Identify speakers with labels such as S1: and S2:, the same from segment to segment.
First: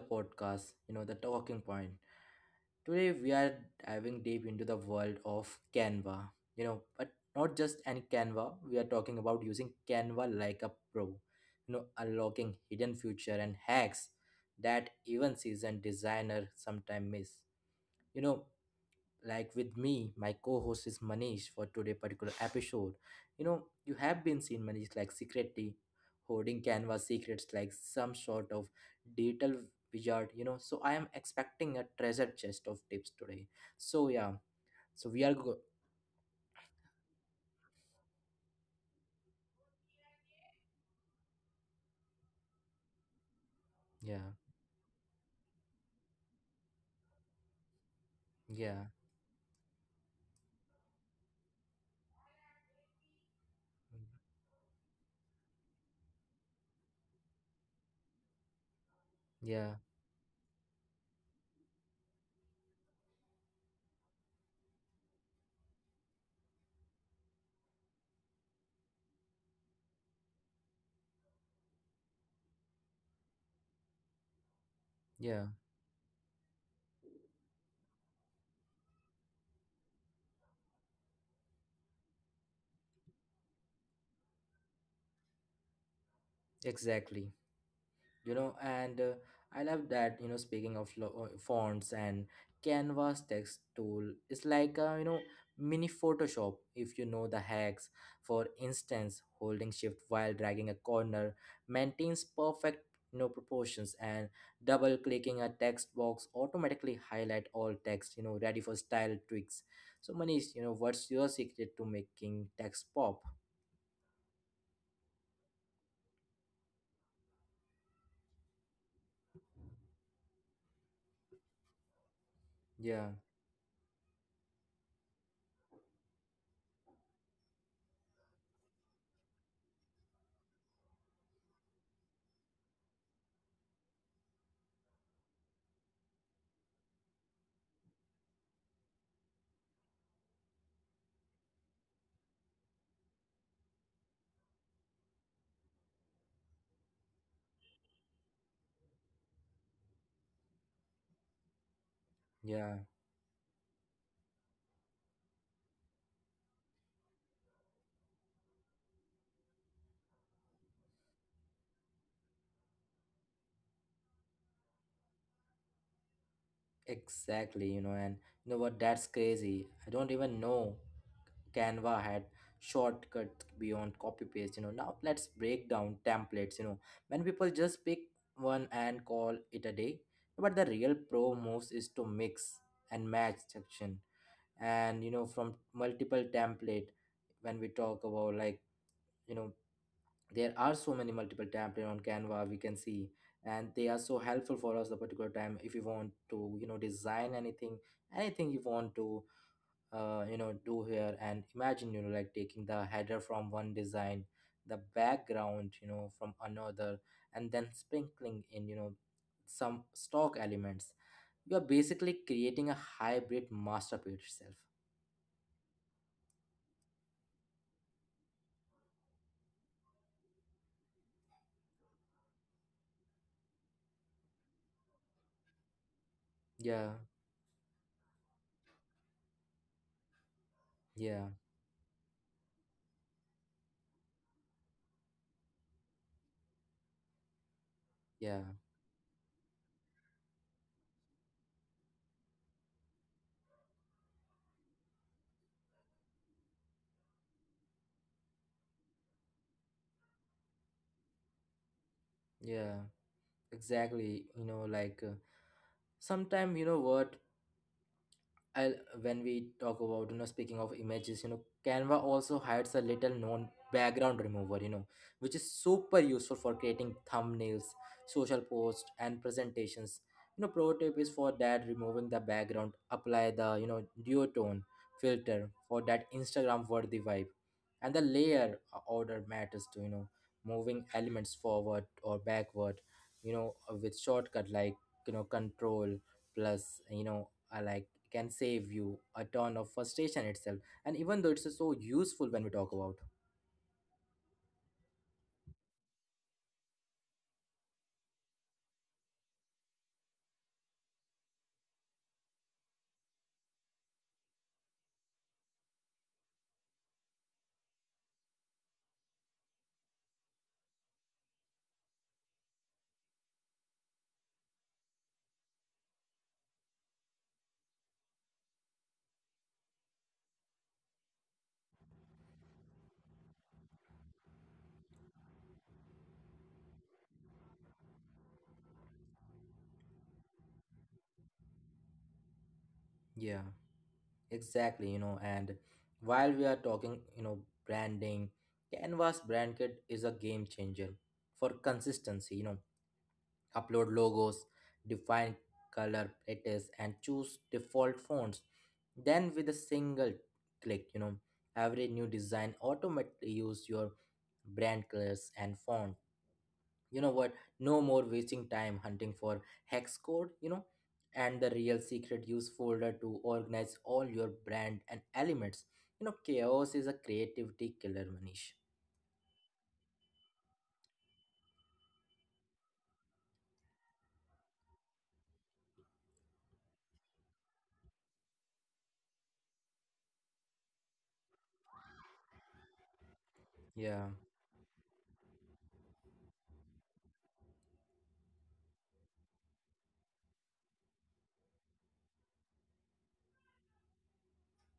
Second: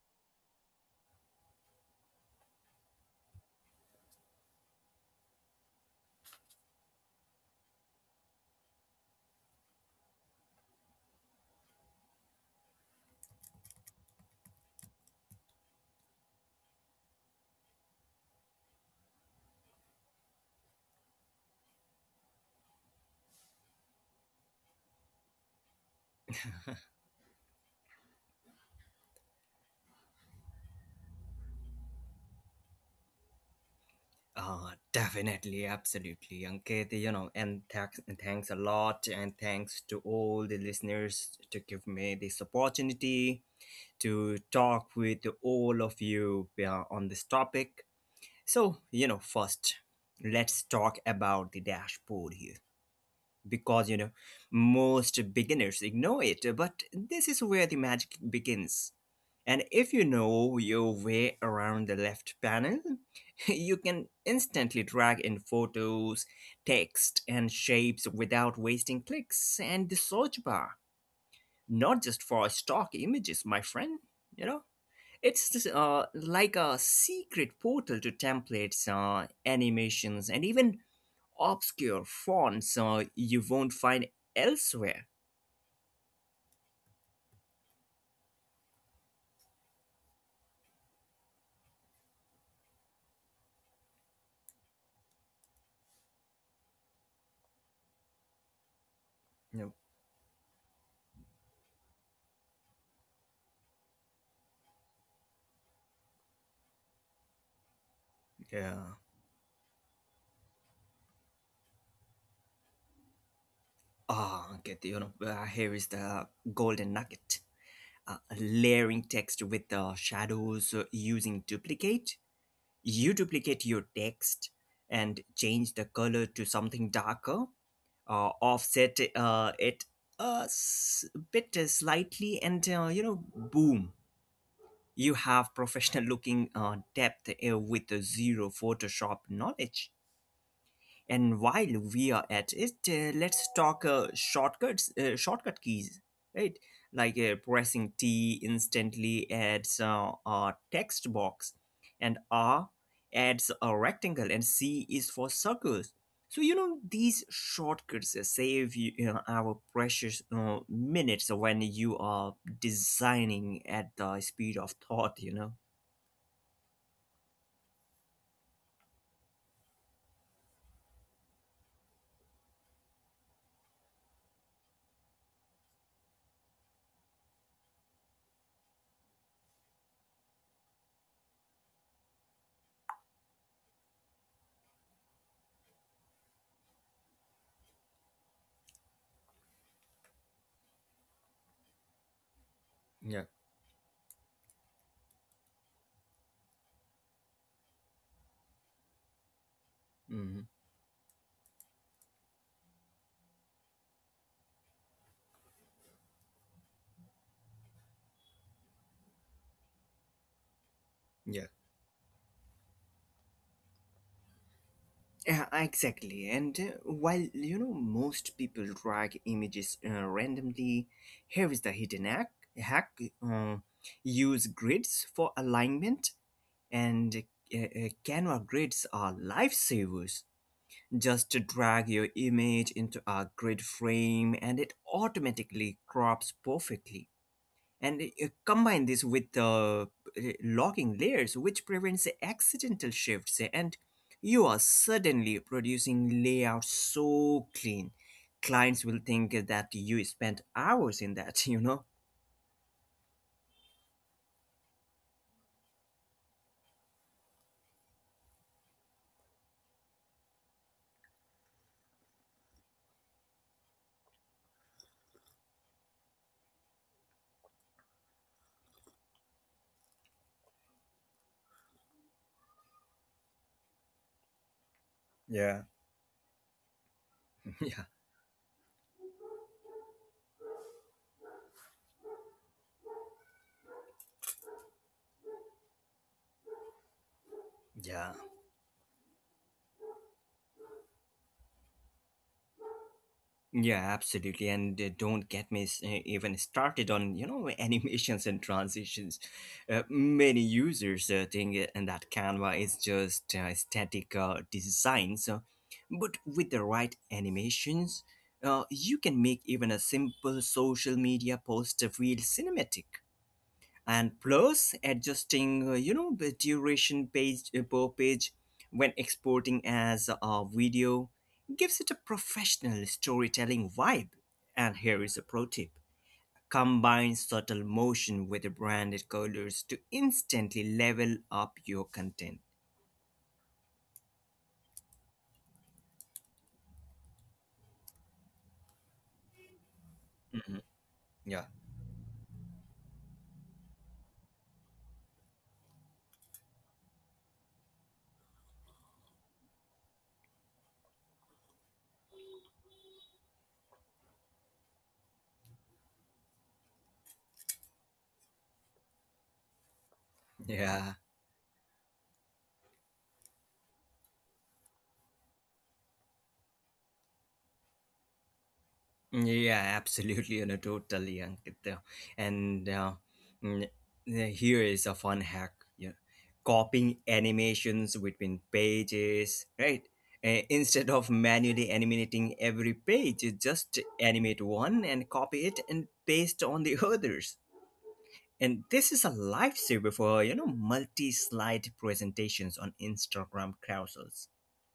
S1: podcast, The Talking Point. Today, we are diving deep into the world of Canva, but not just any Canva. We are talking about using Canva like a pro, unlocking hidden future and hacks that even seasoned designer sometimes miss. You know, like with me my co-host is Manish for today particular episode. You have been seen Manish like secretly holding canvas secrets like some sort of digital wizard. So I am expecting a treasure chest of tips today, so yeah. so we are go-
S2: Definitely, absolutely, Ankit. You know, and thanks a lot, and thanks to all the listeners to give me this opportunity
S1: yeah,
S2: to talk with all of you on this topic. So,
S1: yeah,
S2: first, let's talk about the dashboard here because most beginners ignore it, but this is where the magic begins. And
S1: yeah,
S2: if you know your way around the left panel, you can instantly drag in photos, text, and shapes without wasting clicks. And the search bar, not just for stock images, my friend, you know
S1: yeah.
S2: it's like a secret portal to templates, animations, and even obscure fonts you won't find elsewhere.
S1: Exactly. you know and I love that. Speaking of fonts and canva's text tool, it's like a, mini Photoshop if you know the hacks. For instance,
S2: Yep.
S1: holding shift while dragging a corner maintains perfect, proportions, and double clicking a text box automatically highlight all text, ready for
S2: Yeah.
S1: style tweaks. So Manish, what's your secret to making text pop?
S2: Okay, here is the golden nugget. Layering text with the shadows, using duplicate.
S1: Yeah,
S2: You duplicate your text and change the color to something darker, offset it a s- bit slightly, and boom, you have professional looking depth with zero Photoshop knowledge. And while we are at it, let's talk shortcuts, shortcut keys, right? Like pressing T instantly adds a text box, and R
S1: yeah.
S2: adds a rectangle, and C is for circles. So these shortcuts save you, our precious minutes when you are designing at the speed of thought.
S1: Exactly, and you know what? That's crazy. I don't even know Canva had shortcuts beyond copy paste. Now let's break down templates. When people just pick one and call it a day, but the real pro moves is to mix and match section, and from multiple template. When we talk about, like, you know there are so many multiple template on Canva we can see, and they are so helpful for us the particular time if you want to, design anything you want to
S2: Mhm.
S1: do here. And imagine, like taking the header from one design, the background, from another, and then sprinkling in, some stock elements.
S2: Yeah.
S1: You are basically creating a hybrid masterpiece itself.
S2: Yeah, exactly. And while most people drag images randomly, here is the hidden hack uh, use grids for alignment,
S1: Yeah,
S2: and Canva grids are lifesavers.
S1: yeah,
S2: Just to drag your image into a grid frame, and it automatically crops perfectly. And
S1: yeah,
S2: combine this with logging layers, which prevents accidental shifts, and you are suddenly producing layouts so clean clients will think that you spent hours in that you know
S1: yeah. Exactly. Sometimes you know what, and when we talk about, speaking of images, Canva also hides a little known background remover, which is super useful for creating thumbnails, social posts, and presentations. Pro tip is for that: removing the background, apply the, duotone filter
S2: Yeah.
S1: for that Instagram worthy vibe.
S2: Yeah.
S1: And the layer order matters too. Moving elements forward or backward, you know with shortcut like, control plus, I like,
S2: Yeah.
S1: can save you a ton of frustration itself. And even though it's so useful when we talk about,
S2: Yeah, absolutely. And don't get me even started on, animations and transitions. Many users think and that Canva is just static design. So, but with the right animations, you can make even a simple social media post feel cinematic. And plus, adjusting the duration page per page when exporting as a video gives it a professional storytelling vibe. And here is a pro tip: combine subtle motion with branded colors to instantly level up your content.
S1: yeah, exactly, and while we are talking, branding, canva's brand kit is a game
S2: Mhm.
S1: changer for
S2: Yeah.
S1: consistency. Upload logos, define color palettes, and choose default fonts, then with a single click, every new design automatically use your brand colors and font. You know what No more wasting time hunting for hex code.
S2: Yeah.
S1: And the real secret: use folder to organize all your brand and elements. Chaos is a creativity killer, Manish.
S2: Yeah, absolutely, totally, Ankit. And mm, yeah, here is a fun hack: copying animations between pages, right? Instead of manually animating every page, you just
S1: Yeah,
S2: animate one and copy it and paste on the others. And this is a lifesaver for multi-slide presentations on Instagram carousels.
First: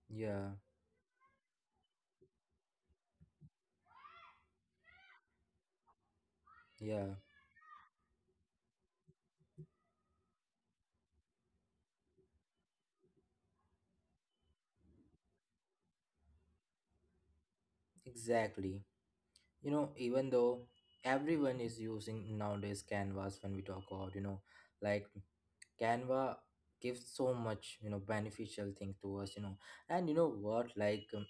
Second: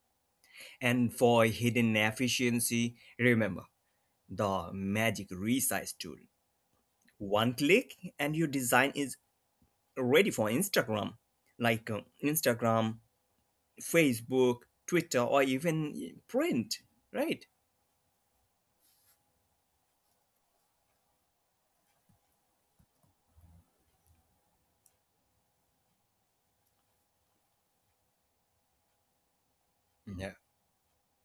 S1: yeah,
S2: And for hidden efficiency, remember the magic resize tool.
S1: yeah.
S2: One click and your design is ready for Instagram, like Instagram, Facebook, Twitter, or even print, right?
S1: Exactly, even though everyone is using nowadays canva's, when we talk about, like Canva gives so much, beneficial thing to us. You know and you know
S2: Yeah.
S1: what like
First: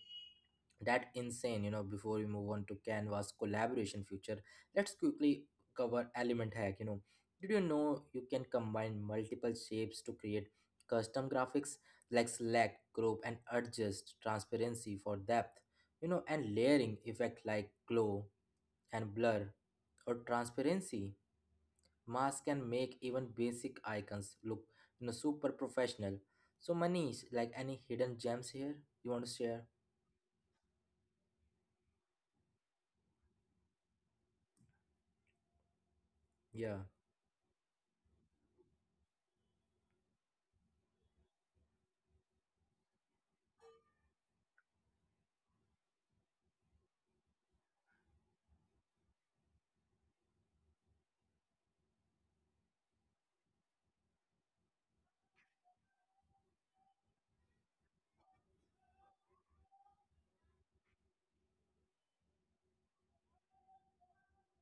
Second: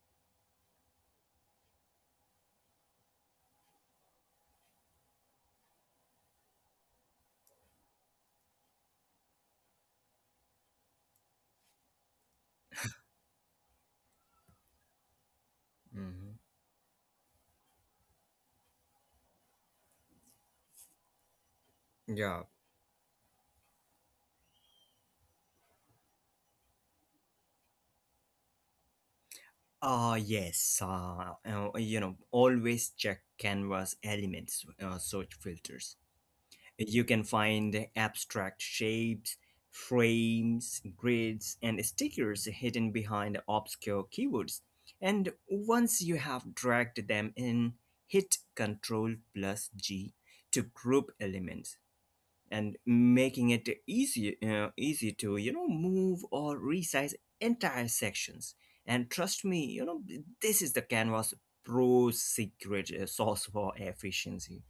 S1: That insane. Before we move on to canva's collaboration future, let's quickly cover element hack. Did you know you can combine multiple shapes to create custom graphics, like select, group, and adjust transparency for depth?
S2: Hmm.
S1: And layering effect like glow and blur or transparency
S2: Yeah.
S1: mask can make even basic icons look, super professional. So Manish, like, any hidden gems here you want to share?
S2: Yes, always check Canva's elements search filters.
S1: Yeah.
S2: You can find abstract shapes, frames, grids, and stickers hidden behind obscure keywords. And once you have dragged them in, hit Ctrl plus G to group elements, and making it easy, easy to move or resize entire sections. And trust me, this is the Canvas Pro secret sauce for efficiency.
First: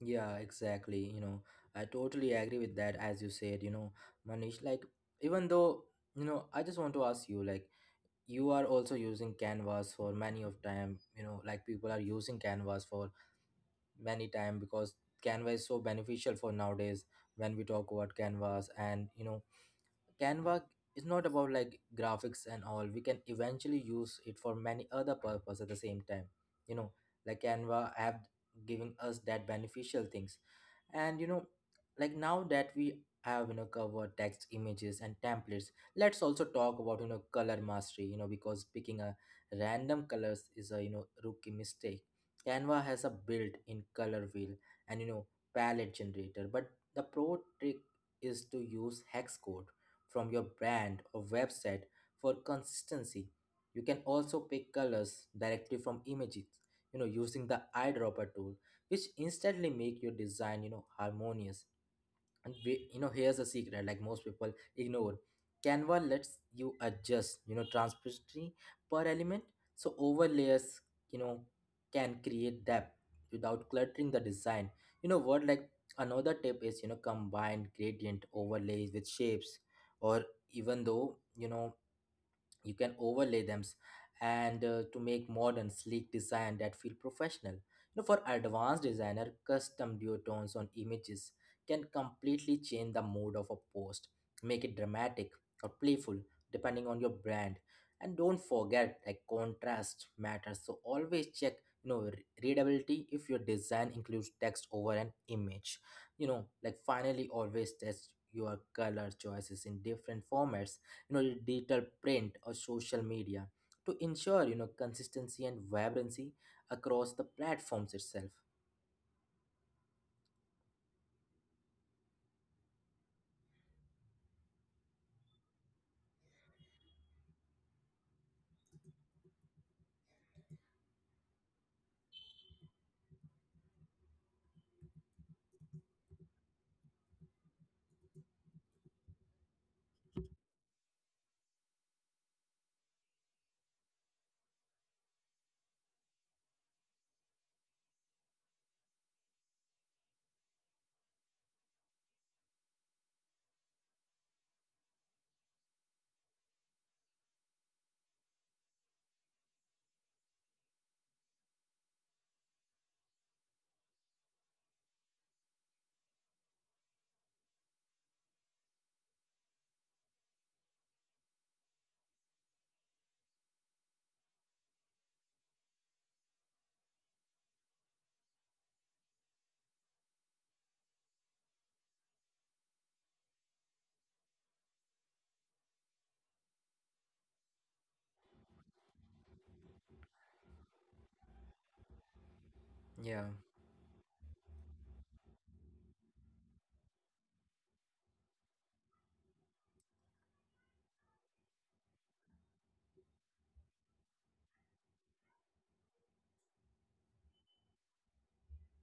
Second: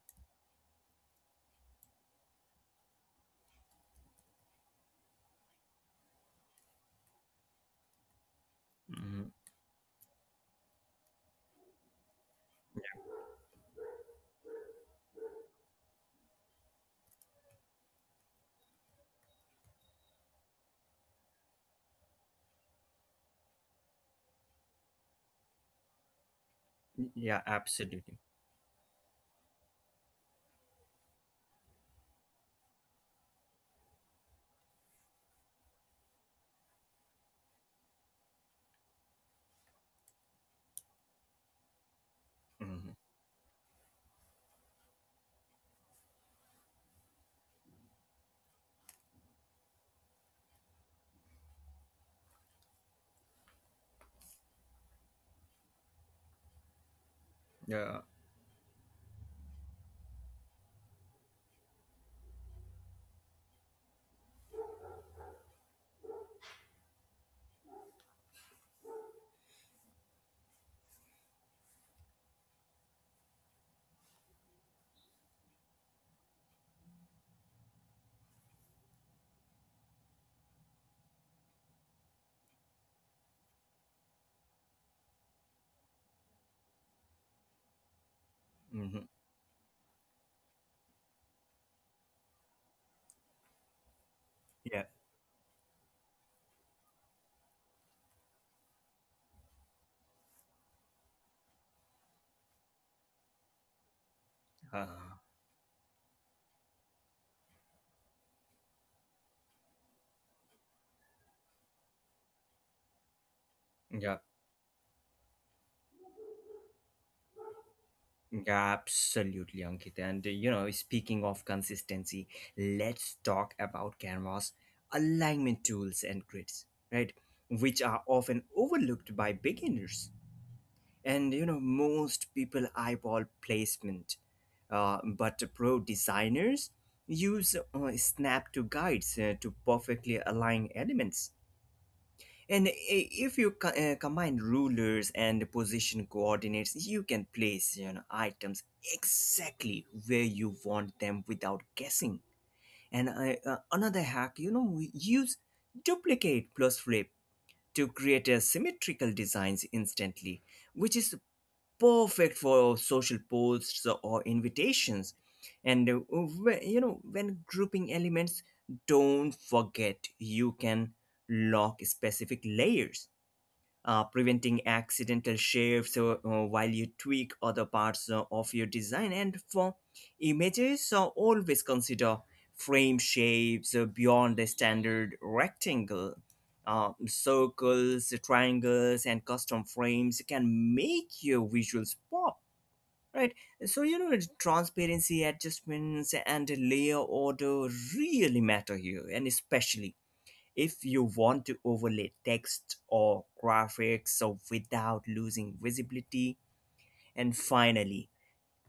S1: Yeah, exactly. I totally agree with that, as you said, Manish. Like, even though, I just want to ask you, like, you are also
S2: Mhm.
S1: using Canvas for many of time, like people are using Canvas for many time because Canva is so beneficial for nowadays when we talk about Canvas, and Canva is not about like graphics and all. We can eventually use it for many other purpose at the same time. You know,
S2: Yeah,
S1: like Canva
S2: absolutely.
S1: app giving us that beneficial things. And, like now that we have, covered text images and templates, let's also talk about, color mastery, because picking a random colors is a, rookie mistake. Canva
S2: Mhm.
S1: has a built-in color wheel and, palette generator, but the pro trick is to use hex code from your brand or website for consistency. You can also pick colors directly from images, using the
S2: Yeah.
S1: eyedropper tool, which instantly make your design, harmonious. And we, here's a secret like most people ignore. Canva lets you adjust, transparency per element. So overlays, you know, can create depth without cluttering the design. You know what? Like another tip is, combine gradient overlays with shapes, or even though, you can overlay them, and to make modern sleek design that feel professional. For advanced
S2: Mhm.
S1: designer, custom duotones on images can completely change the mood of a post, make it
S2: Yeah.
S1: dramatic or playful depending on your brand. And don't forget, like, contrast matters, so always check, readability, if your design includes text over
S2: Uh,
S1: an image, finally, always test your color choices in different formats, digital print or social media, to
S2: yeah.
S1: ensure, consistency and vibrancy across the platforms itself.
S2: Yeah, absolutely, Ankit. And speaking of consistency, let's talk about Canvas alignment tools and grids, right? Which are often overlooked by beginners. And most people eyeball placement, but pro designers use snap to guides to perfectly align elements. And if you combine rulers and position coordinates, you can place items exactly where you want them without guessing. And another hack, we use duplicate plus flip to create a symmetrical designs instantly, which is perfect for social posts or invitations. And when grouping elements, don't forget you can lock specific layers, preventing accidental shifts while you tweak other parts of your design. And for images, always consider frame shapes beyond the standard rectangle. Circles, triangles, and custom frames can make your visuals pop,
S1: Yeah.
S2: right? So, transparency adjustments and layer order really matter here, and especially if you want to overlay text or graphics, so without losing visibility. And finally,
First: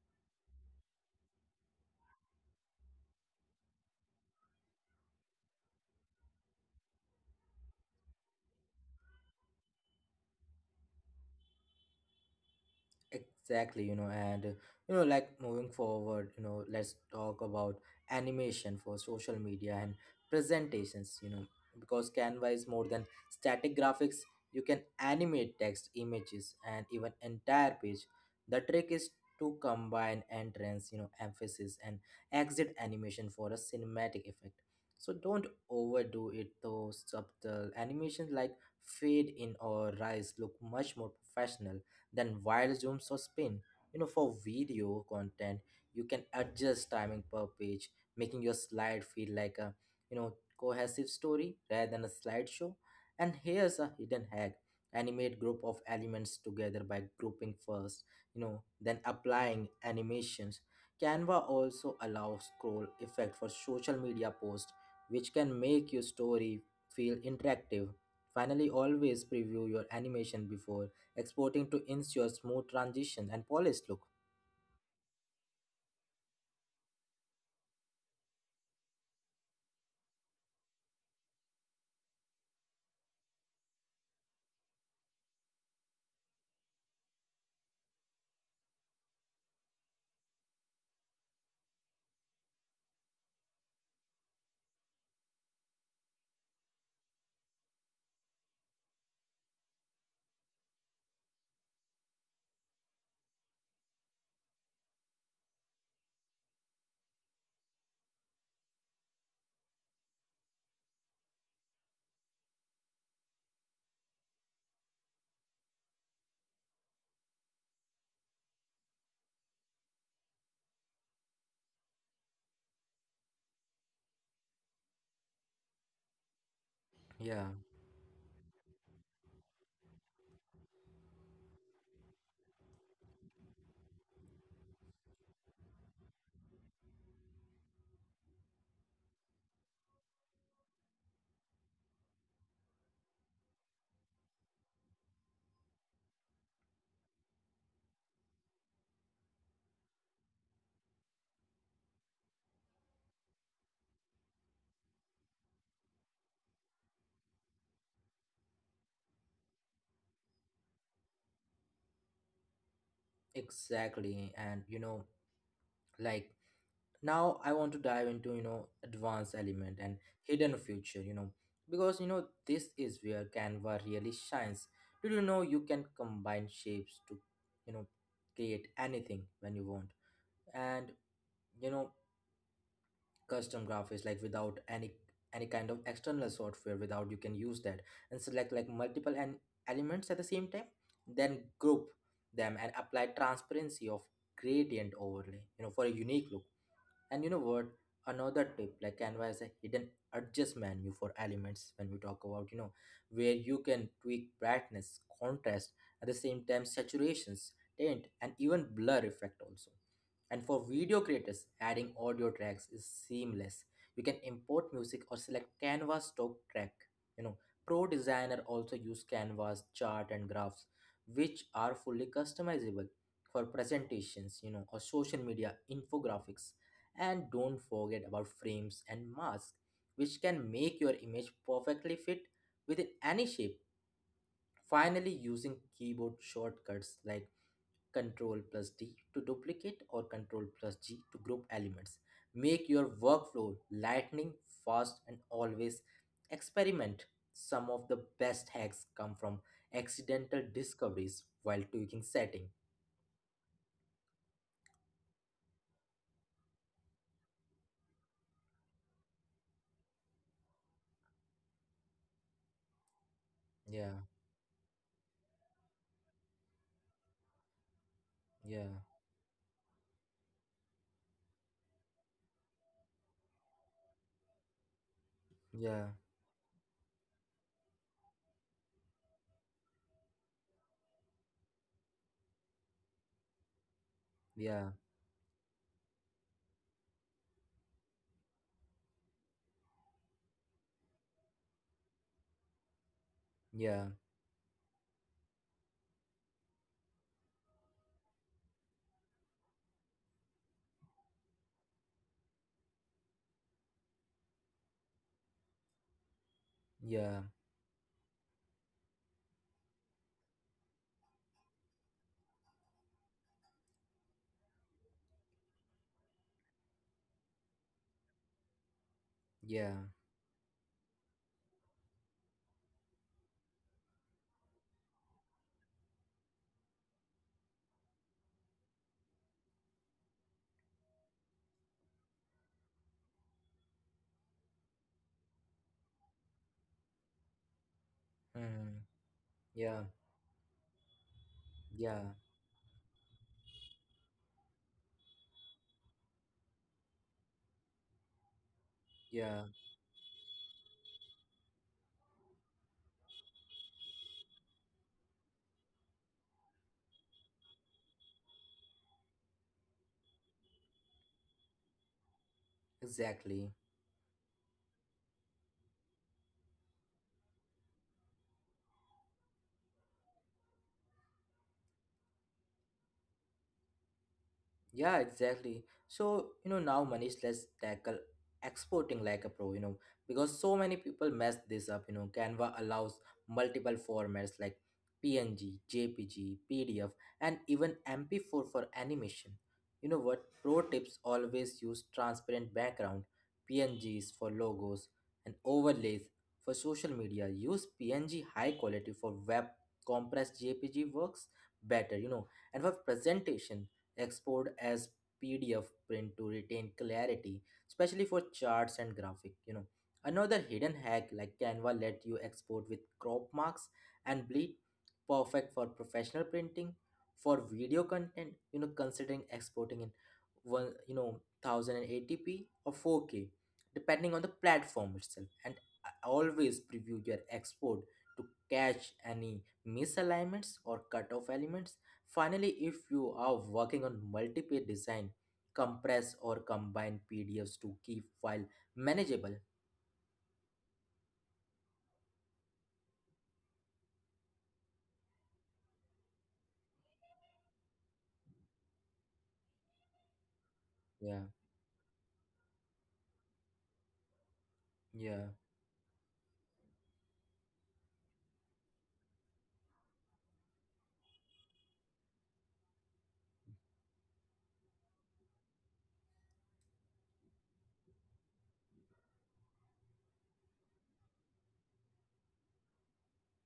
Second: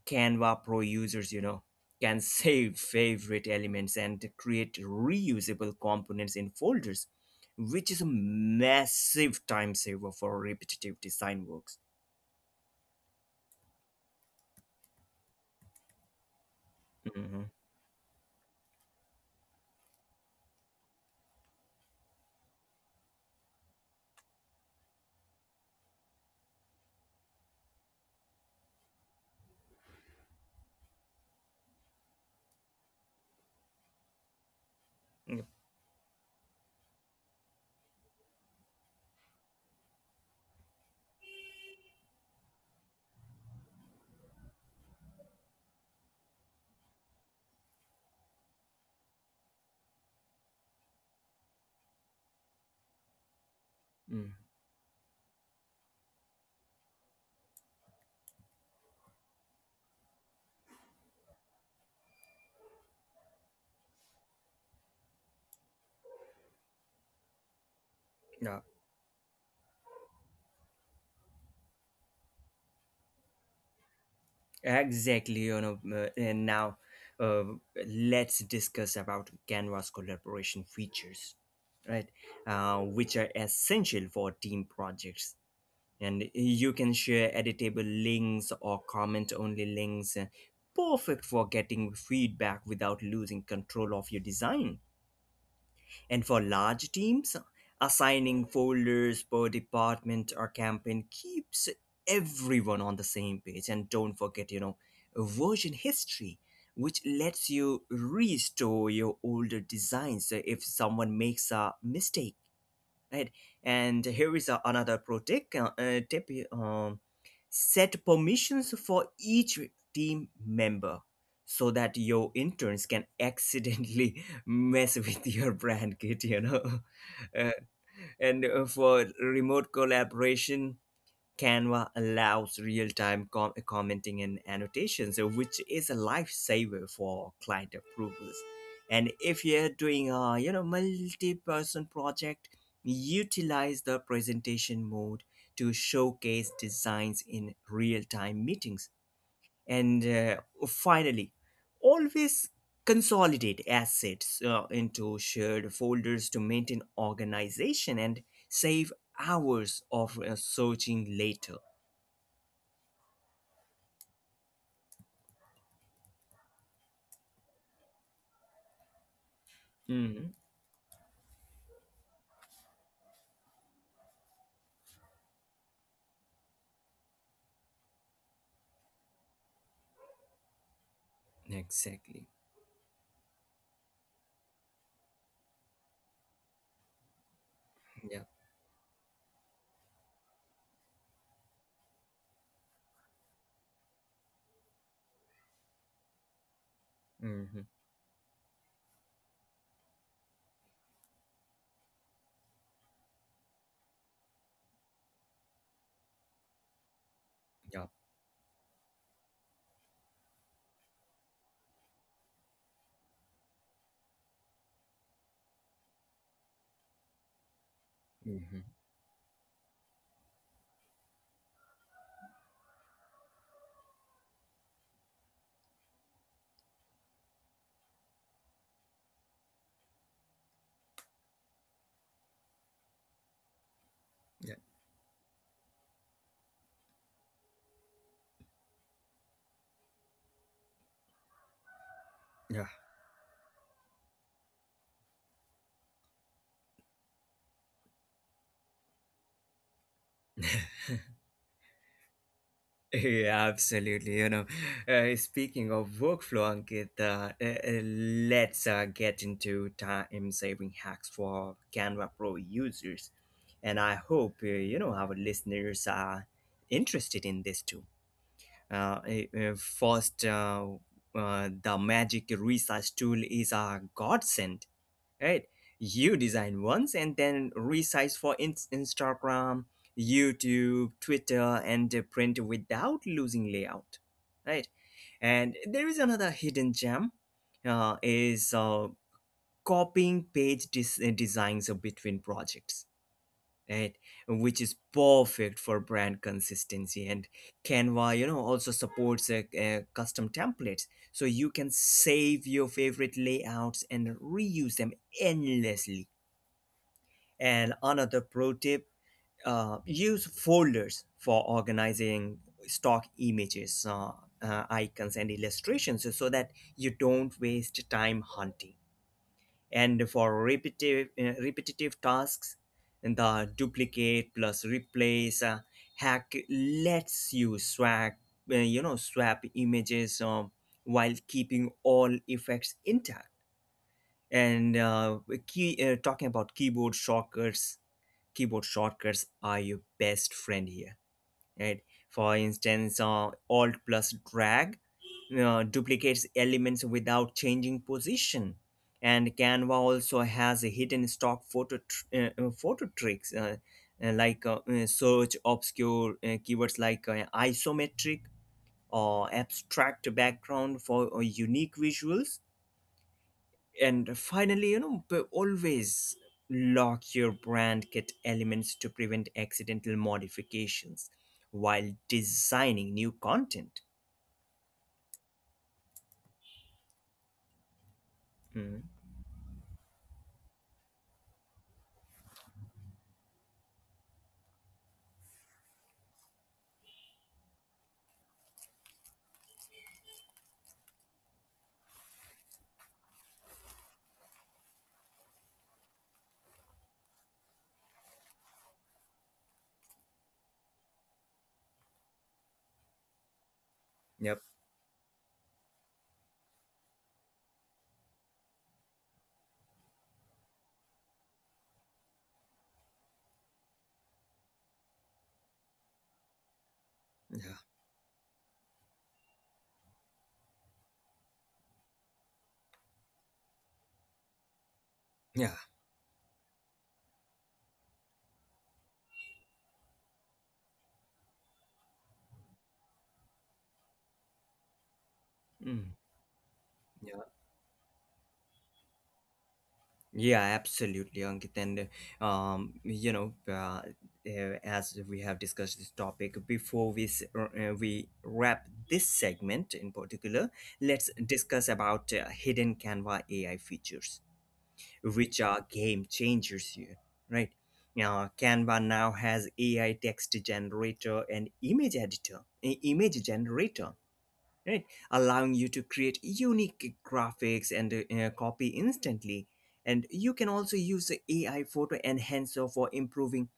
S2: Canva Pro users, can save favorite elements and create reusable components in folders, which is a massive time saver for repetitive design works.
S1: Exactly, moving forward, let's talk
S2: Mhm.
S1: about animation for social media and presentations, because Canva is more than static graphics. You can animate text, images, and even entire page. The trick is to combine entrance, emphasis, and exit animation for a cinematic effect. So
S2: Yeah.
S1: don't overdo it. Those subtle animations like fade in or rise look much more professional then while zoom or spin. For video content, you can adjust timing per page, making your slide feel like a, you know cohesive story rather than a slideshow. And here's a hidden
S2: Mm.
S1: hack: animate group of elements together by grouping first, then applying animations. Canva also allows scroll effect for social media posts, which can make your story feel interactive.
S2: Yeah.
S1: Finally, always preview your animation before exporting to ensure smooth transition and polished look.
S2: Exactly, and now uh, let's discuss about Canva's collaboration features, right? Which are essential for team projects. And you can share editable links or comment only links, perfect for getting feedback without losing control of your design. And for large teams, assigning folders per department or campaign keeps everyone on the same page. And don't forget, version history, which lets you restore your older designs. So if someone makes a mistake, right? And here is a, another pro tip, set permissions for each team member so that your interns can accidentally mess with your brand kit, Uh,
S1: Yeah.
S2: and For remote collaboration, Canva allows real time commenting and annotations, which is a lifesaver for client approvals. And if you're doing a multi-person project, utilize the presentation mode to showcase designs in real-time meetings. And finally, always consolidate assets into shared folders to maintain organization and save hours of searching later.
S1: Exactly. And, like now I want to dive into, advanced element and
S2: Hmm.
S1: hidden future, because this is where Canva really shines. Did you know you can combine shapes to, you know, create anything when you want? And, you know,
S2: Exactly.
S1: custom graphics, like without any kind of external software without you can use that,
S2: Yeah.
S1: and select like multiple and elements at the same time, then group them and apply transparency of gradient overlay, for a unique look. And you know
S2: Hmm.
S1: what? Another tip: like Canva has a hidden adjust menu for elements when we talk about, where you can tweak brightness, contrast, at the same time saturations,
S2: Yeah.
S1: tint, and even blur effect also. And for video creators, adding audio tracks is seamless. You can import music or select Canva stock track. You know, Pro designer
S2: Hmm.
S1: also use canva's chart and graphs, which are fully customizable for presentations, or social media infographics. And don't forget about frames and masks, which can make your image perfectly fit within any shape.
S2: Yeah.
S1: Finally, using keyboard shortcuts like Ctrl plus D to duplicate or Ctrl plus G to group elements,
S2: Yeah.
S1: make your workflow lightning, fast, and always experiment. Some of the best hacks come from accidental discoveries while tweaking setting.
S2: Yeah. Absolutely. Speaking of workflow, Ankit, let's get into time-saving hacks for Canva Pro users, and
S1: Yeah,
S2: I hope our listeners are interested in this too.
S1: yeah,
S2: Uh, First, the Magic Resize tool is a godsend, right?
S1: yeah,
S2: You design once and then resize for Instagram, YouTube, Twitter, and print without losing layout, right?
S1: yeah,
S2: And there is another hidden gem, is copying page designs between projects,
S1: yeah,
S2: right? Which is perfect for brand consistency. And Canva, also supports custom templates, so you can save your favorite layouts and reuse them endlessly.
S1: yeah,
S2: And another pro tip: use folders for organizing stock images, icons, and illustrations so that you don't waste time hunting.
S1: yeah.
S2: And for repetitive, repetitive tasks, the duplicate plus replace hack lets you swap images while keeping all effects intact. And talking about keyboard
S1: Hmm.
S2: shortcuts are your
S1: Yeah,
S2: best friend here, right?
S1: yeah,
S2: For instance, alt plus drag duplicates elements without changing position.
S1: yeah,
S2: And Canva also has a hidden stock photo tricks, like search obscure keywords like isometric or abstract background for unique visuals.
S1: exactly.
S2: And finally, always lock your brand kit elements to prevent accidental modifications while designing new content.
S1: Yeah, exactly. So, now Manish, let's tackle
S2: Mm.
S1: exporting like a pro, because so many people mess this up. Canva allows multiple formats like PNG, JPG, PDF, and even MP4 for animation. You know what? Pro tips: always use transparent background, PNGs for logos, and overlays for social media. Use PNG high quality for web, compressed JPG works better, and for presentation
S2: Yep.
S1: export as PDF print to retain clarity, especially for charts and graphic. Another hidden hack: like Canva let you export with crop marks and bleed, perfect for professional printing. For
S2: Yeah.
S1: video content, considering exporting in one, 1080p or 4K depending on the platform itself.
S2: Yeah.
S1: And always preview your export to catch any misalignments or cutoff elements. Finally, if you are working on multiple design,
S2: Mm.
S1: compress or combine
S2: Yeah.
S1: PDFs to keep file manageable.
S2: Yeah, absolutely, Ankit. And uh, um you know uh, as we have discussed this topic before we we wrap this segment in particular, let's
S1: Yeah,
S2: discuss about hidden Canva AI features, which
S1: yeah,
S2: are game changers here, right? Now, Canva now has AI text generator and image editor, image generator, right? Allowing you to create unique graphics and copy instantly. And you can also use the AI photo enhancer for improving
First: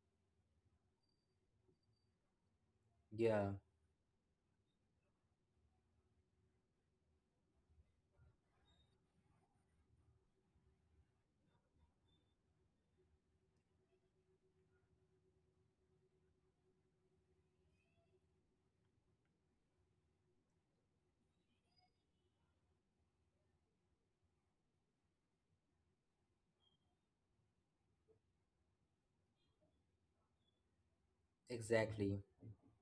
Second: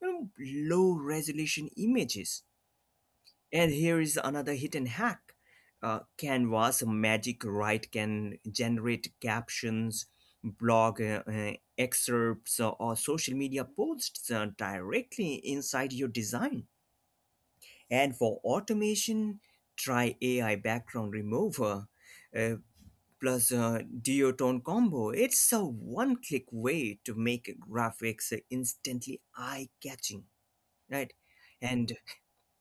S2: you know, low resolution images.
S1: yeah,
S2: And here is another hidden hack. Canva's Magic Write can generate captions, blog excerpts, or social media posts directly inside your design. And for automation, try AI background remover uh, plus duotone combo. It's a one click way to make graphics instantly eye catching, right? And
S1: exactly.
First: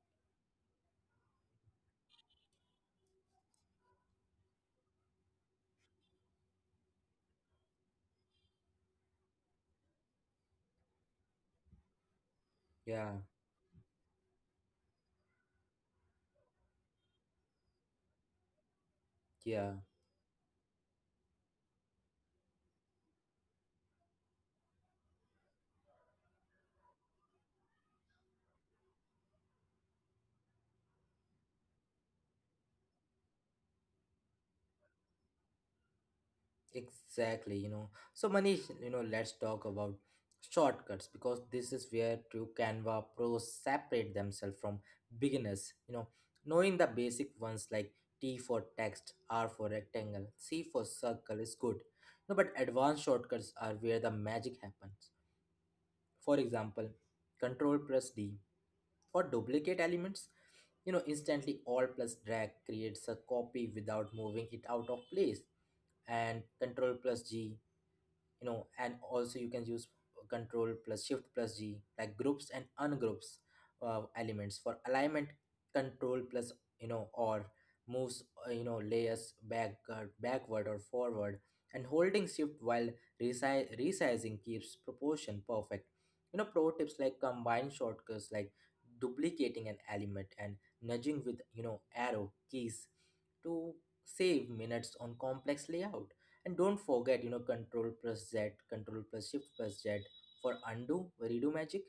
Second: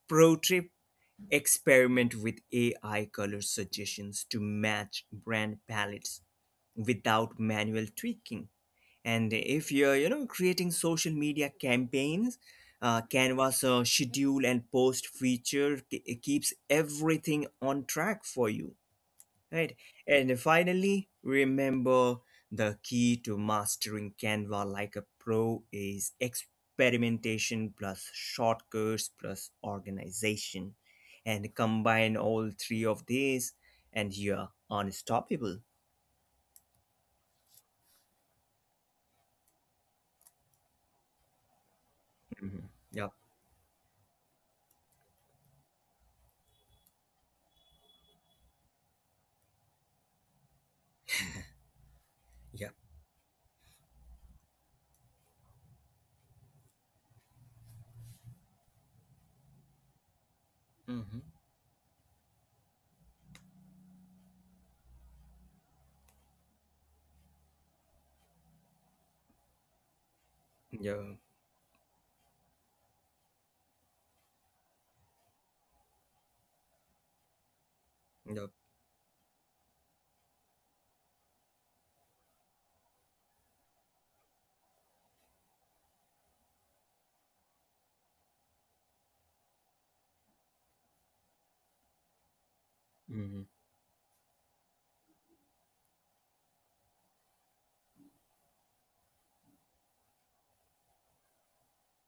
S2: pro tip: experiment with AI color suggestions to match brand palettes without manual tweaking. And if you're, creating social media campaigns,
S1: Yeah,
S2: Canvas schedule and post feature keeps everything on track for you, right?
S1: yeah.
S2: And finally, remember the key to mastering Canva like a pro is experimentation plus shortcuts plus organization, and combine all three of these and you're unstoppable.
S1: Exactly, So Manish, let's talk about shortcuts because this is where true
S2: Mhm. Yep.
S1: Canva pros separate themselves from beginners. Knowing the basic ones like T for text, R for rectangle, C for circle is good. No, but
S2: Yep.
S1: advanced shortcuts are where the magic happens. For example, Control plus D for duplicate elements.
S2: Hmm.
S1: Instantly all plus drag creates a copy without moving it out of place, and control plus G, and also you can use control plus
S2: Yeah.
S1: shift plus G, like groups and ungroups elements for alignment, control plus, or moves,
S2: Yep.
S1: layers back, backward or forward, and holding shift while resizing keeps proportion perfect. Pro tips like combine shortcuts like duplicating an element and nudging with, arrow keys
S2: Mhm.
S1: to save minutes on complex layout. And don't forget, control plus z, control plus shift plus z for undo redo magic.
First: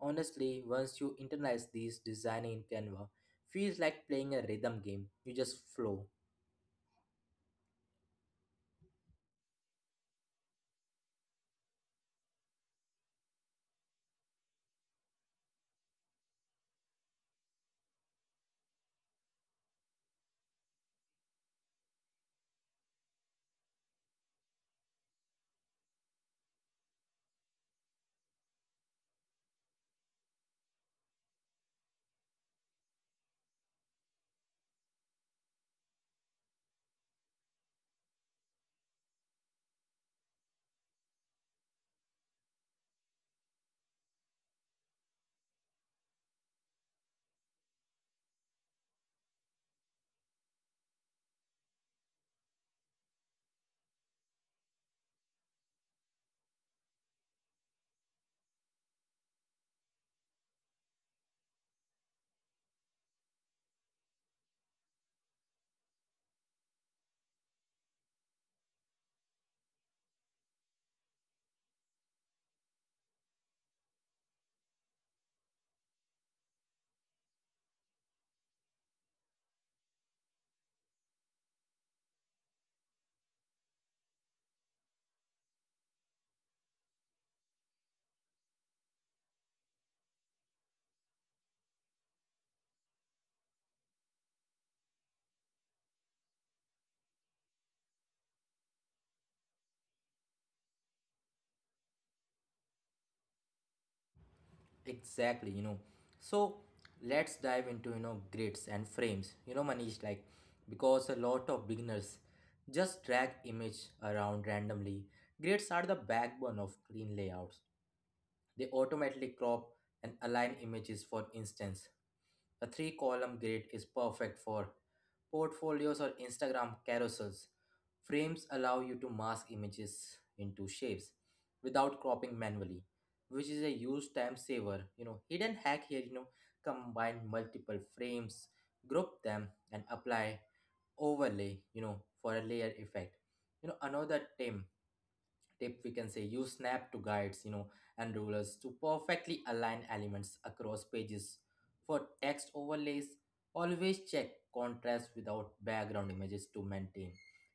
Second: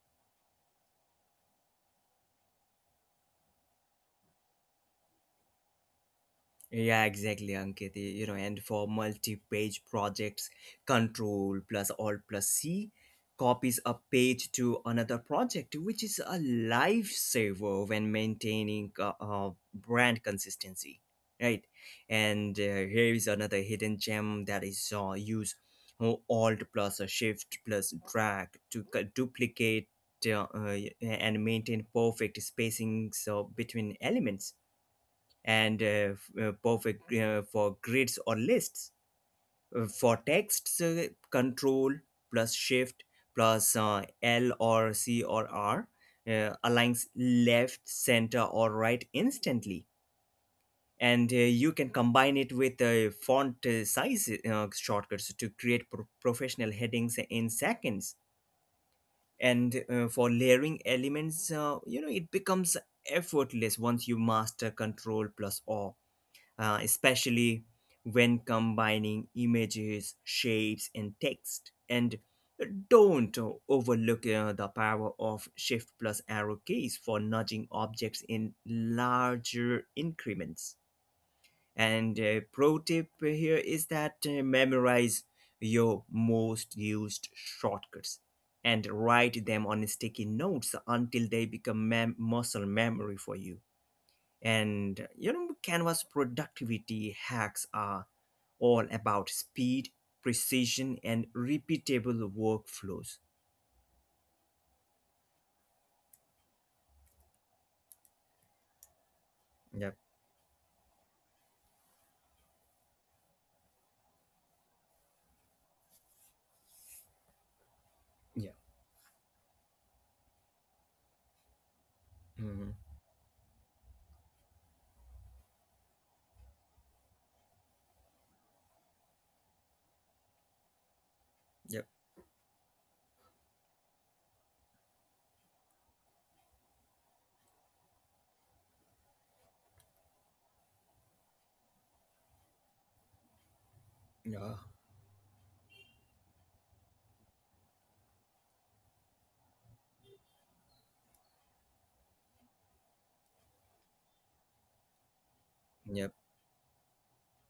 S1: Honestly, once you internalize these, designing in Canva feels like playing a rhythm game. You just flow.
S2: Yeah, exactly, Ankit. You know, and for multi-page projects, Control plus Alt plus C copies a page to another project, which is a lifesaver when maintaining brand consistency, right? And here is another hidden gem, that is use Alt plus a Shift plus drag to duplicate and maintain perfect spacing so between elements, and perfect for grids or lists. For texts, control plus shift plus L or C or R aligns left, center, or right instantly. And You can combine it with font size shortcuts to create professional headings in seconds. And For layering elements, it becomes effortless once you master control plus O, especially when combining images, shapes, and text. And don't overlook the power of Shift plus arrow keys for nudging objects in larger increments. And a pro tip here is that memorize your most used shortcuts and write them on sticky notes until they become muscle memory for you. And you know, Canva's productivity hacks are all about speed, precision, and repeatable workflows.
S1: Exactly, so let's dive into, grids and frames, Manish,
S2: Yep.
S1: like, because a lot of beginners just drag image around randomly. Grids are the backbone of clean layouts.
S2: Yeah.
S1: They automatically crop and align images. For instance, a
S2: Mm-hmm.
S1: three column grid is perfect for portfolios or Instagram carousels. Frames allow you to mask images into shapes
S2: Yep.
S1: without cropping manually, which is a huge time saver. Hidden hack here, combine multiple frames, group them, and apply overlay, for a layer effect. you know another tip
S2: Yeah.
S1: tip we can say, use snap to guides, and rulers to perfectly align elements across pages. For text overlays, always check contrast without background
S2: Yep.
S1: images to maintain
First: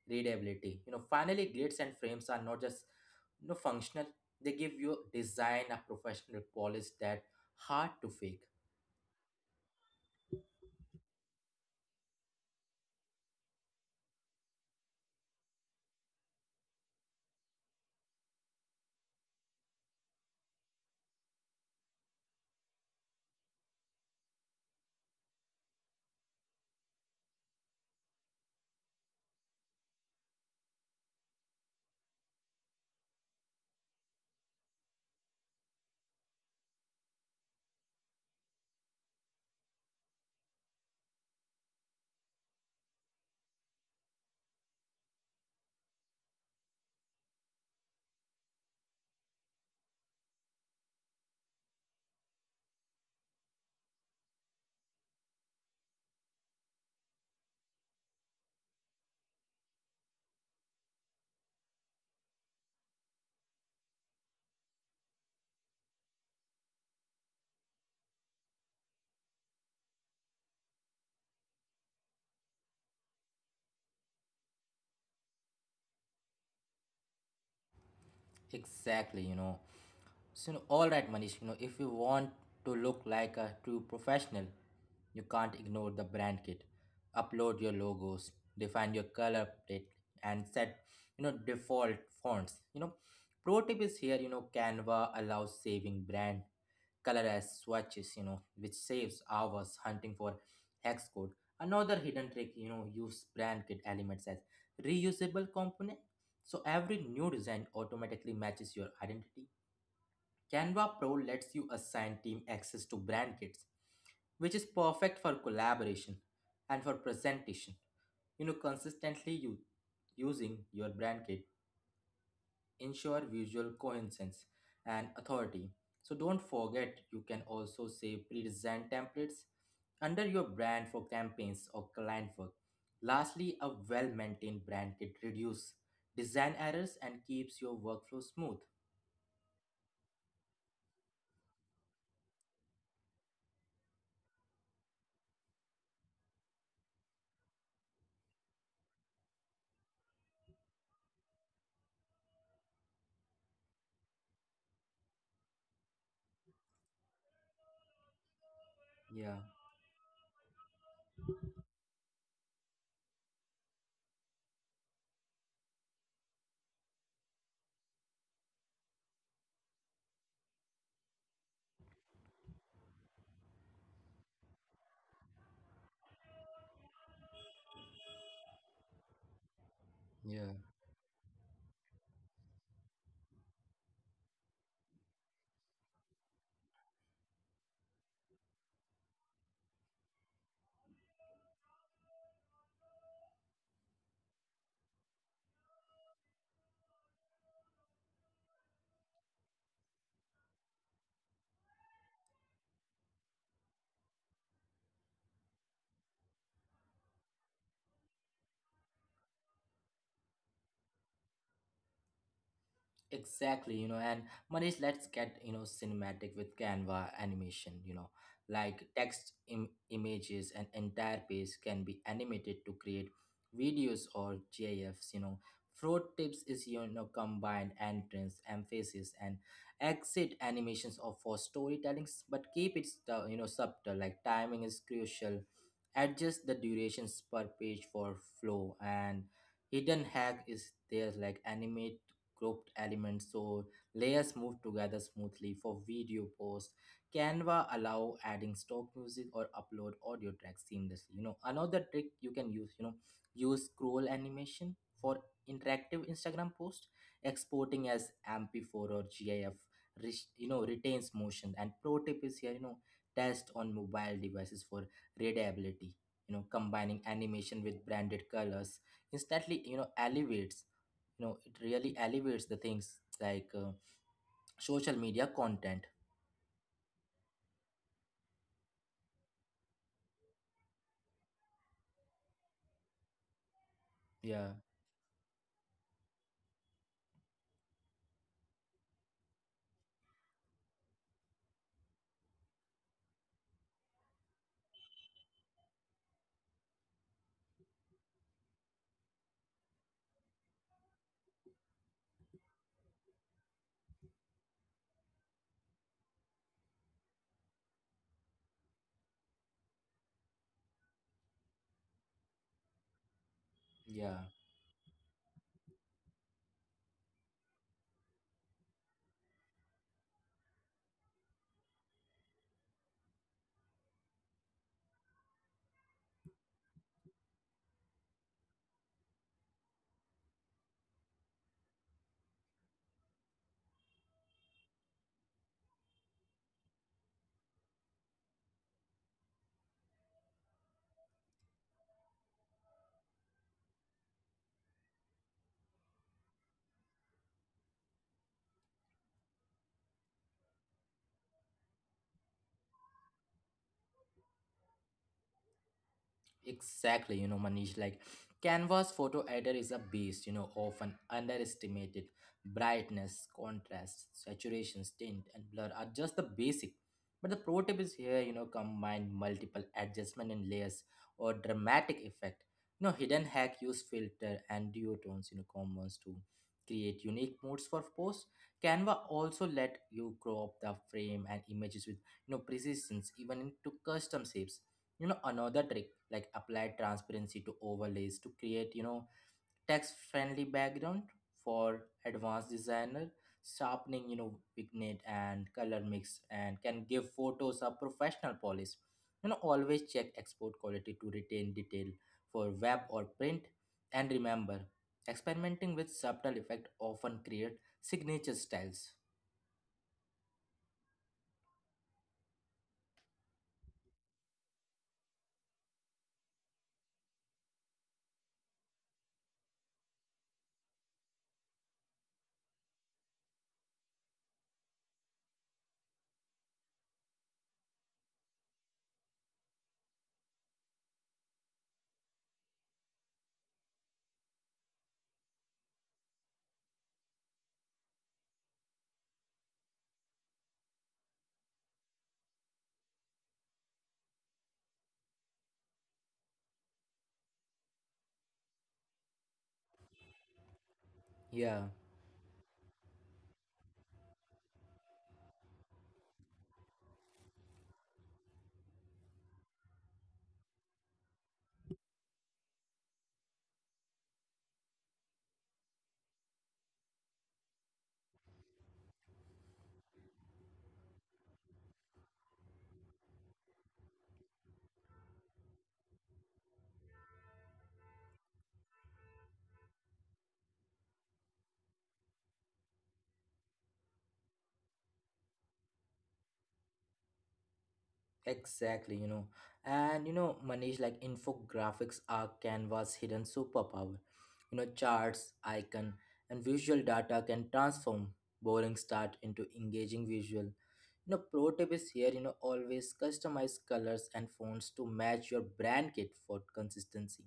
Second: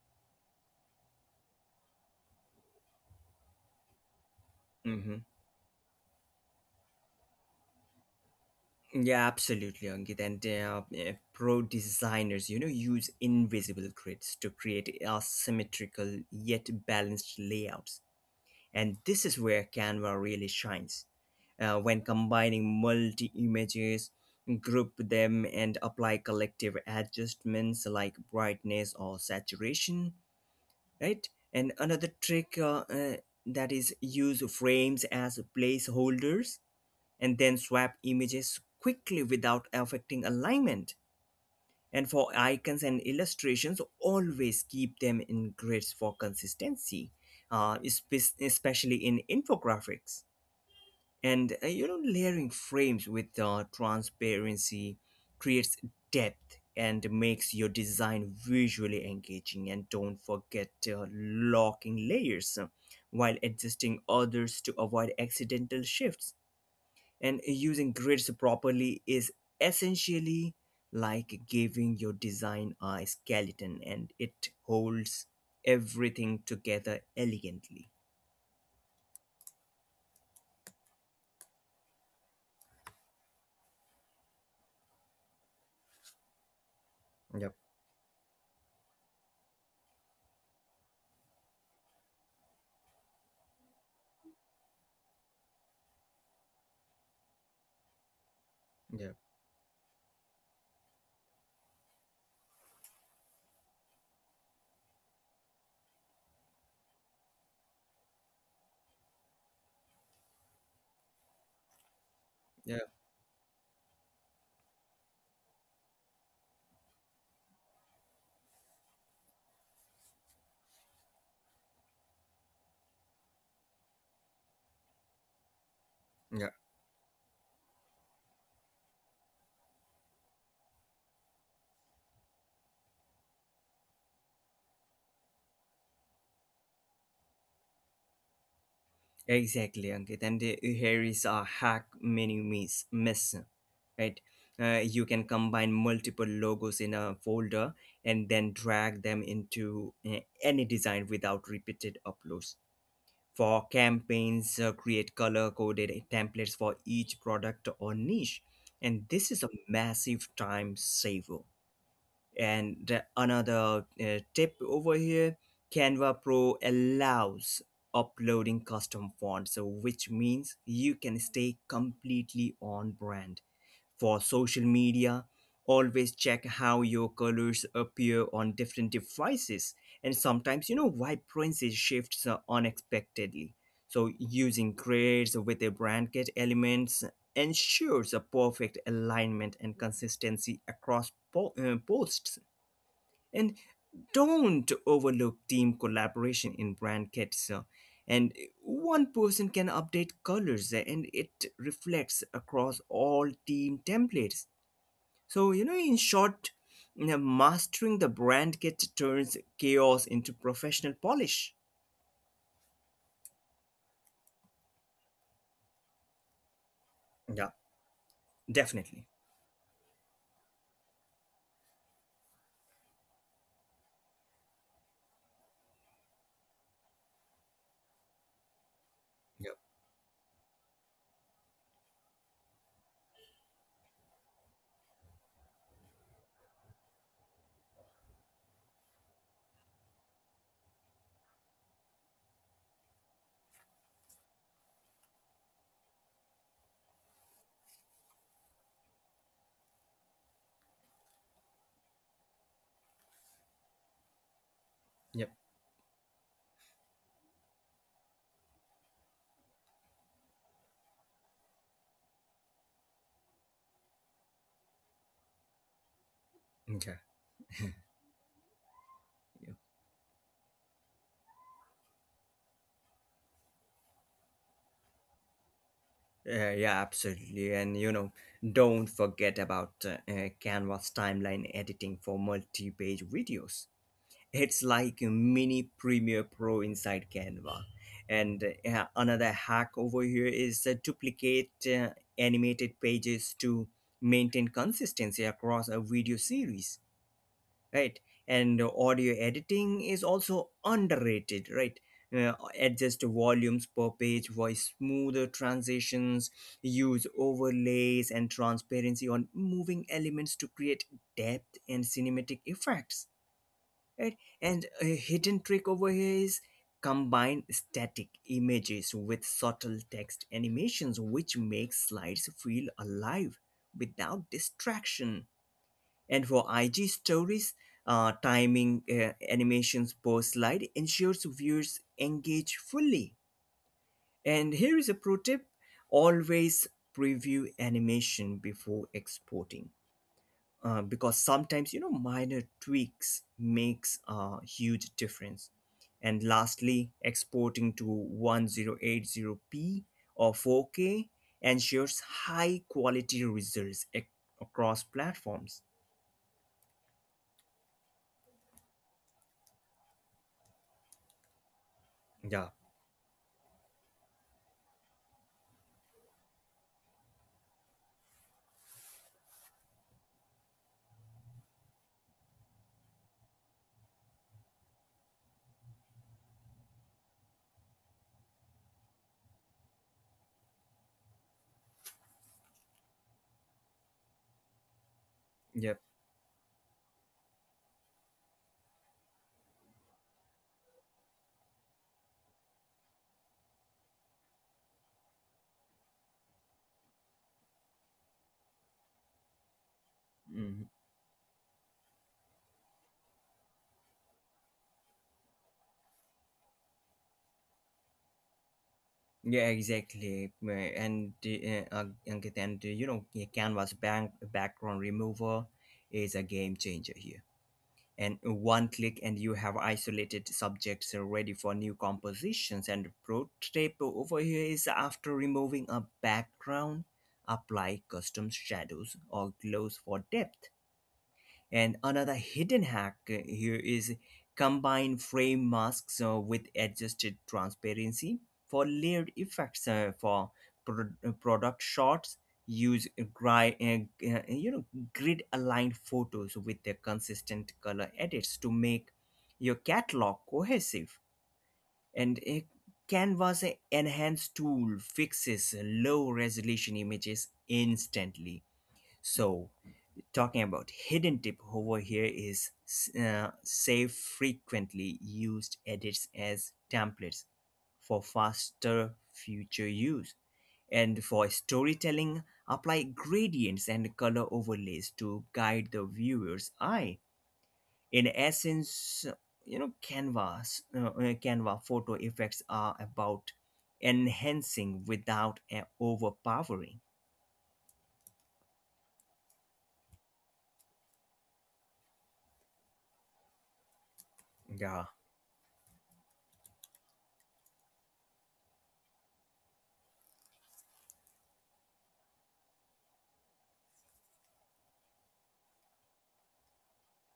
S1: readability. Finally, grids and frames are not just, functional, they give your
S2: Mm-hmm.
S1: design a professional polish that hard to fake.
S2: Yeah, absolutely, Ankit. And pro designers, you know, use invisible grids to create asymmetrical yet balanced layouts. And this is where Canva really shines. When combining multi images, group them, and apply collective adjustments like brightness or saturation, right? And another trick, that is, use frames as placeholders and then swap images quickly without affecting alignment, and for icons and illustrations, always keep them in grids for consistency, especially in infographics. And layering frames with transparency creates depth and makes your design visually engaging. And don't forget locking layers while adjusting others to avoid accidental shifts, and using grids properly is essentially like giving your design a skeleton, and it holds everything together elegantly.
S1: Exactly, So, all right, Manish, if you want to look like a true professional, you can't ignore the brand kit.
S2: Yep.
S1: Upload your logos, define your color palette, and set, default fonts. Pro tip is here, Canva allows saving brand color as swatches, which
S2: Yep.
S1: saves hours hunting for hex code. Another hidden trick, use brand kit elements as reusable component. So every new design automatically matches your identity. Canva Pro lets you assign team access
S2: Yep,
S1: to brand kits, which is perfect for collaboration and for presentation. Consistently you using your brand kit ensure visual coherence and authority. So don't
S2: yep.
S1: forget you can also save pre-designed templates under your brand for campaigns or client work. Lastly, a well-maintained brand kit reduces design errors and keeps your workflow smooth.
S2: Exactly, Ankit. And here is a hack many miss, right? You can combine multiple logos in a folder and then drag them into any design without repeated uploads. For campaigns, create color coded templates for each product or niche, and this
S1: Yeah.
S2: is a massive time saver. And another tip over here, Canva Pro allows uploading custom fonts, so which means you can stay completely on brand. For social media, always check how your colors appear on different devices, and
S1: Yeah.
S2: sometimes you know vibrancy shifts unexpectedly. So using grids with a blanket elements ensures a perfect alignment and consistency across posts, and don't overlook team collaboration in brand kits. And one person can update colors and it reflects across all team templates. So, you know, in short, you know, mastering the brand kit turns chaos into professional polish.
S1: Exactly, and Manish, let's get, cinematic with Canva
S2: Yeah.
S1: animation. Like
S2: Definitely.
S1: text, images, and entire page can be animated to create videos or GIFs. Fraud tips is, combined entrance, emphasis, and
S2: Yep.
S1: exit animations of for storytelling, but keep it subtle. Like timing is crucial. Adjust the durations per page for flow, and hidden hack is there, like animate grouped elements so layers move together smoothly for video posts. Canva allow adding stock music or upload audio tracks seamlessly. Another trick you can use, use scroll animation for
S2: Yep.
S1: interactive Instagram post, exporting as MP4 or GIF, retains motion. And pro tip is here, test on mobile devices for readability.
S2: Okay.
S1: Combining animation with branded colors
S2: Yeah.
S1: instantly, elevates, it really elevates the things like social media content.
S2: Yeah, absolutely. And, you know, don't forget about Canva's timeline editing for multi page videos.
S1: Yeah.
S2: It's like a mini Premiere Pro inside Canva. And yeah, another hack over here is duplicate animated pages to maintain consistency across a video series, right? And audio editing is also underrated, right? uh, Adjust volumes per page voice smoother transitions, use overlays and transparency on moving elements to create depth and cinematic effects,
S1: Yeah.
S2: right? And a hidden trick over here is combine static images with subtle text animations, which makes slides feel alive without distraction. And for IG stories, timing animations per slide ensures viewers engage fully. And here is a pro tip, always preview animation before exporting, because sometimes you know minor tweaks makes a huge difference. And lastly, exporting to 1080p or 4K ensures high quality results across platforms.
S1: Exactly, Manish, like Canvas photo editor is a beast, often underestimated.
S2: Yeah.
S1: Brightness, contrast, saturation, tint, and blur are just the basic. But the pro tip is here, combine multiple adjustment and layers or dramatic effect. Hidden hack, use filter and duotones, combos to create unique modes for posts. Canva also let you crop the frame and images with, precisions, even into custom shapes. Another
S2: Yeah.
S1: trick, like apply transparency to overlays to create, text friendly background. For advanced designer, sharpening, vignette and color mix and can give photos a professional polish. Always check export
S2: Mhm.
S1: quality to retain detail for web or print. And remember, experimenting with subtle effect often create signature styles.
S2: Yeah, exactly. And Ankit, and Canva's bank background remover is a game changer here. And one click and you have isolated subjects ready for new compositions. And pro tip over here is after removing a background, apply custom shadows or glows for depth. And another hidden hack here is combine frame masks with adjusted transparency for layered effects, for product shots. Use gri- uh, uh, you know grid aligned photos with the consistent color edits to make your catalog cohesive.
S1: Yeah.
S2: And a Canva's enhanced tool fixes low resolution images instantly. So talking about hidden tip over here is save frequently used edits as templates for faster future use. And for storytelling, apply gradients and color overlays to guide the viewer's eye. In essence, you know, Canva photo effects are about enhancing without overpowering.
S1: Exactly, And, Manish, like infographics are Canva's hidden superpower.
S2: Yeah.
S1: Charts, icon, and visual data can transform boring start into engaging visual. Pro tip is here, always customize colors and fonts to match your brand kit for consistency.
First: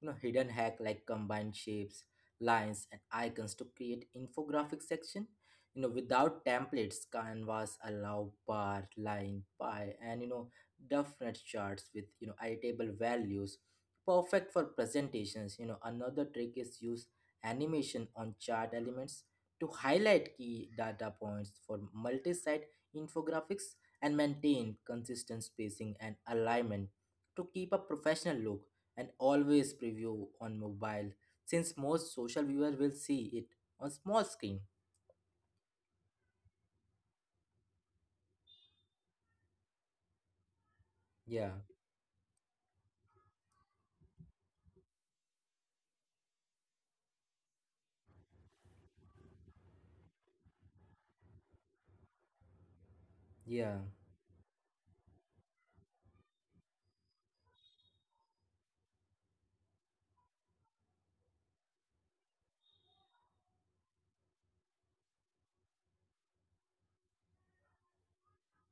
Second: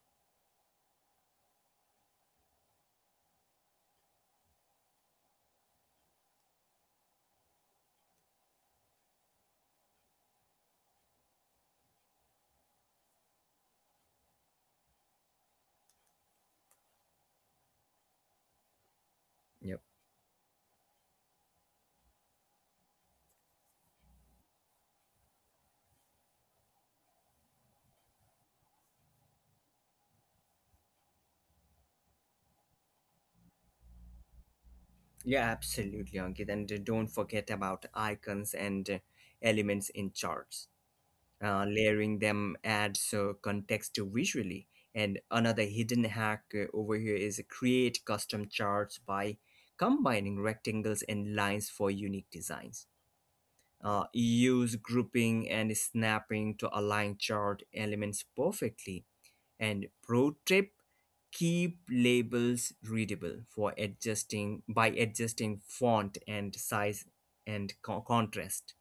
S1: Hidden hack, like combine shapes, lines, and icons to create infographic section. Without templates, canvas allow bar, line, pie, and, definite charts with, editable values. Perfect for presentations. Another trick is use animation on chart elements to
S2: Yep.
S1: highlight key data points. For multi infographics, and maintain consistent spacing and alignment to keep a professional look, and always preview on mobile since most social viewers will see it on small screen.
S2: Yeah, absolutely, Ankit. And don't forget about icons and elements in charts.
S1: Yeah,
S2: Layering them adds context to visually. And another hidden hack over here is create custom charts by combining rectangles and lines for unique designs.
S1: yeah,
S2: Use grouping and snapping to align chart elements perfectly. And pro tip, keep labels readable for adjusting by adjusting font and size and contrast.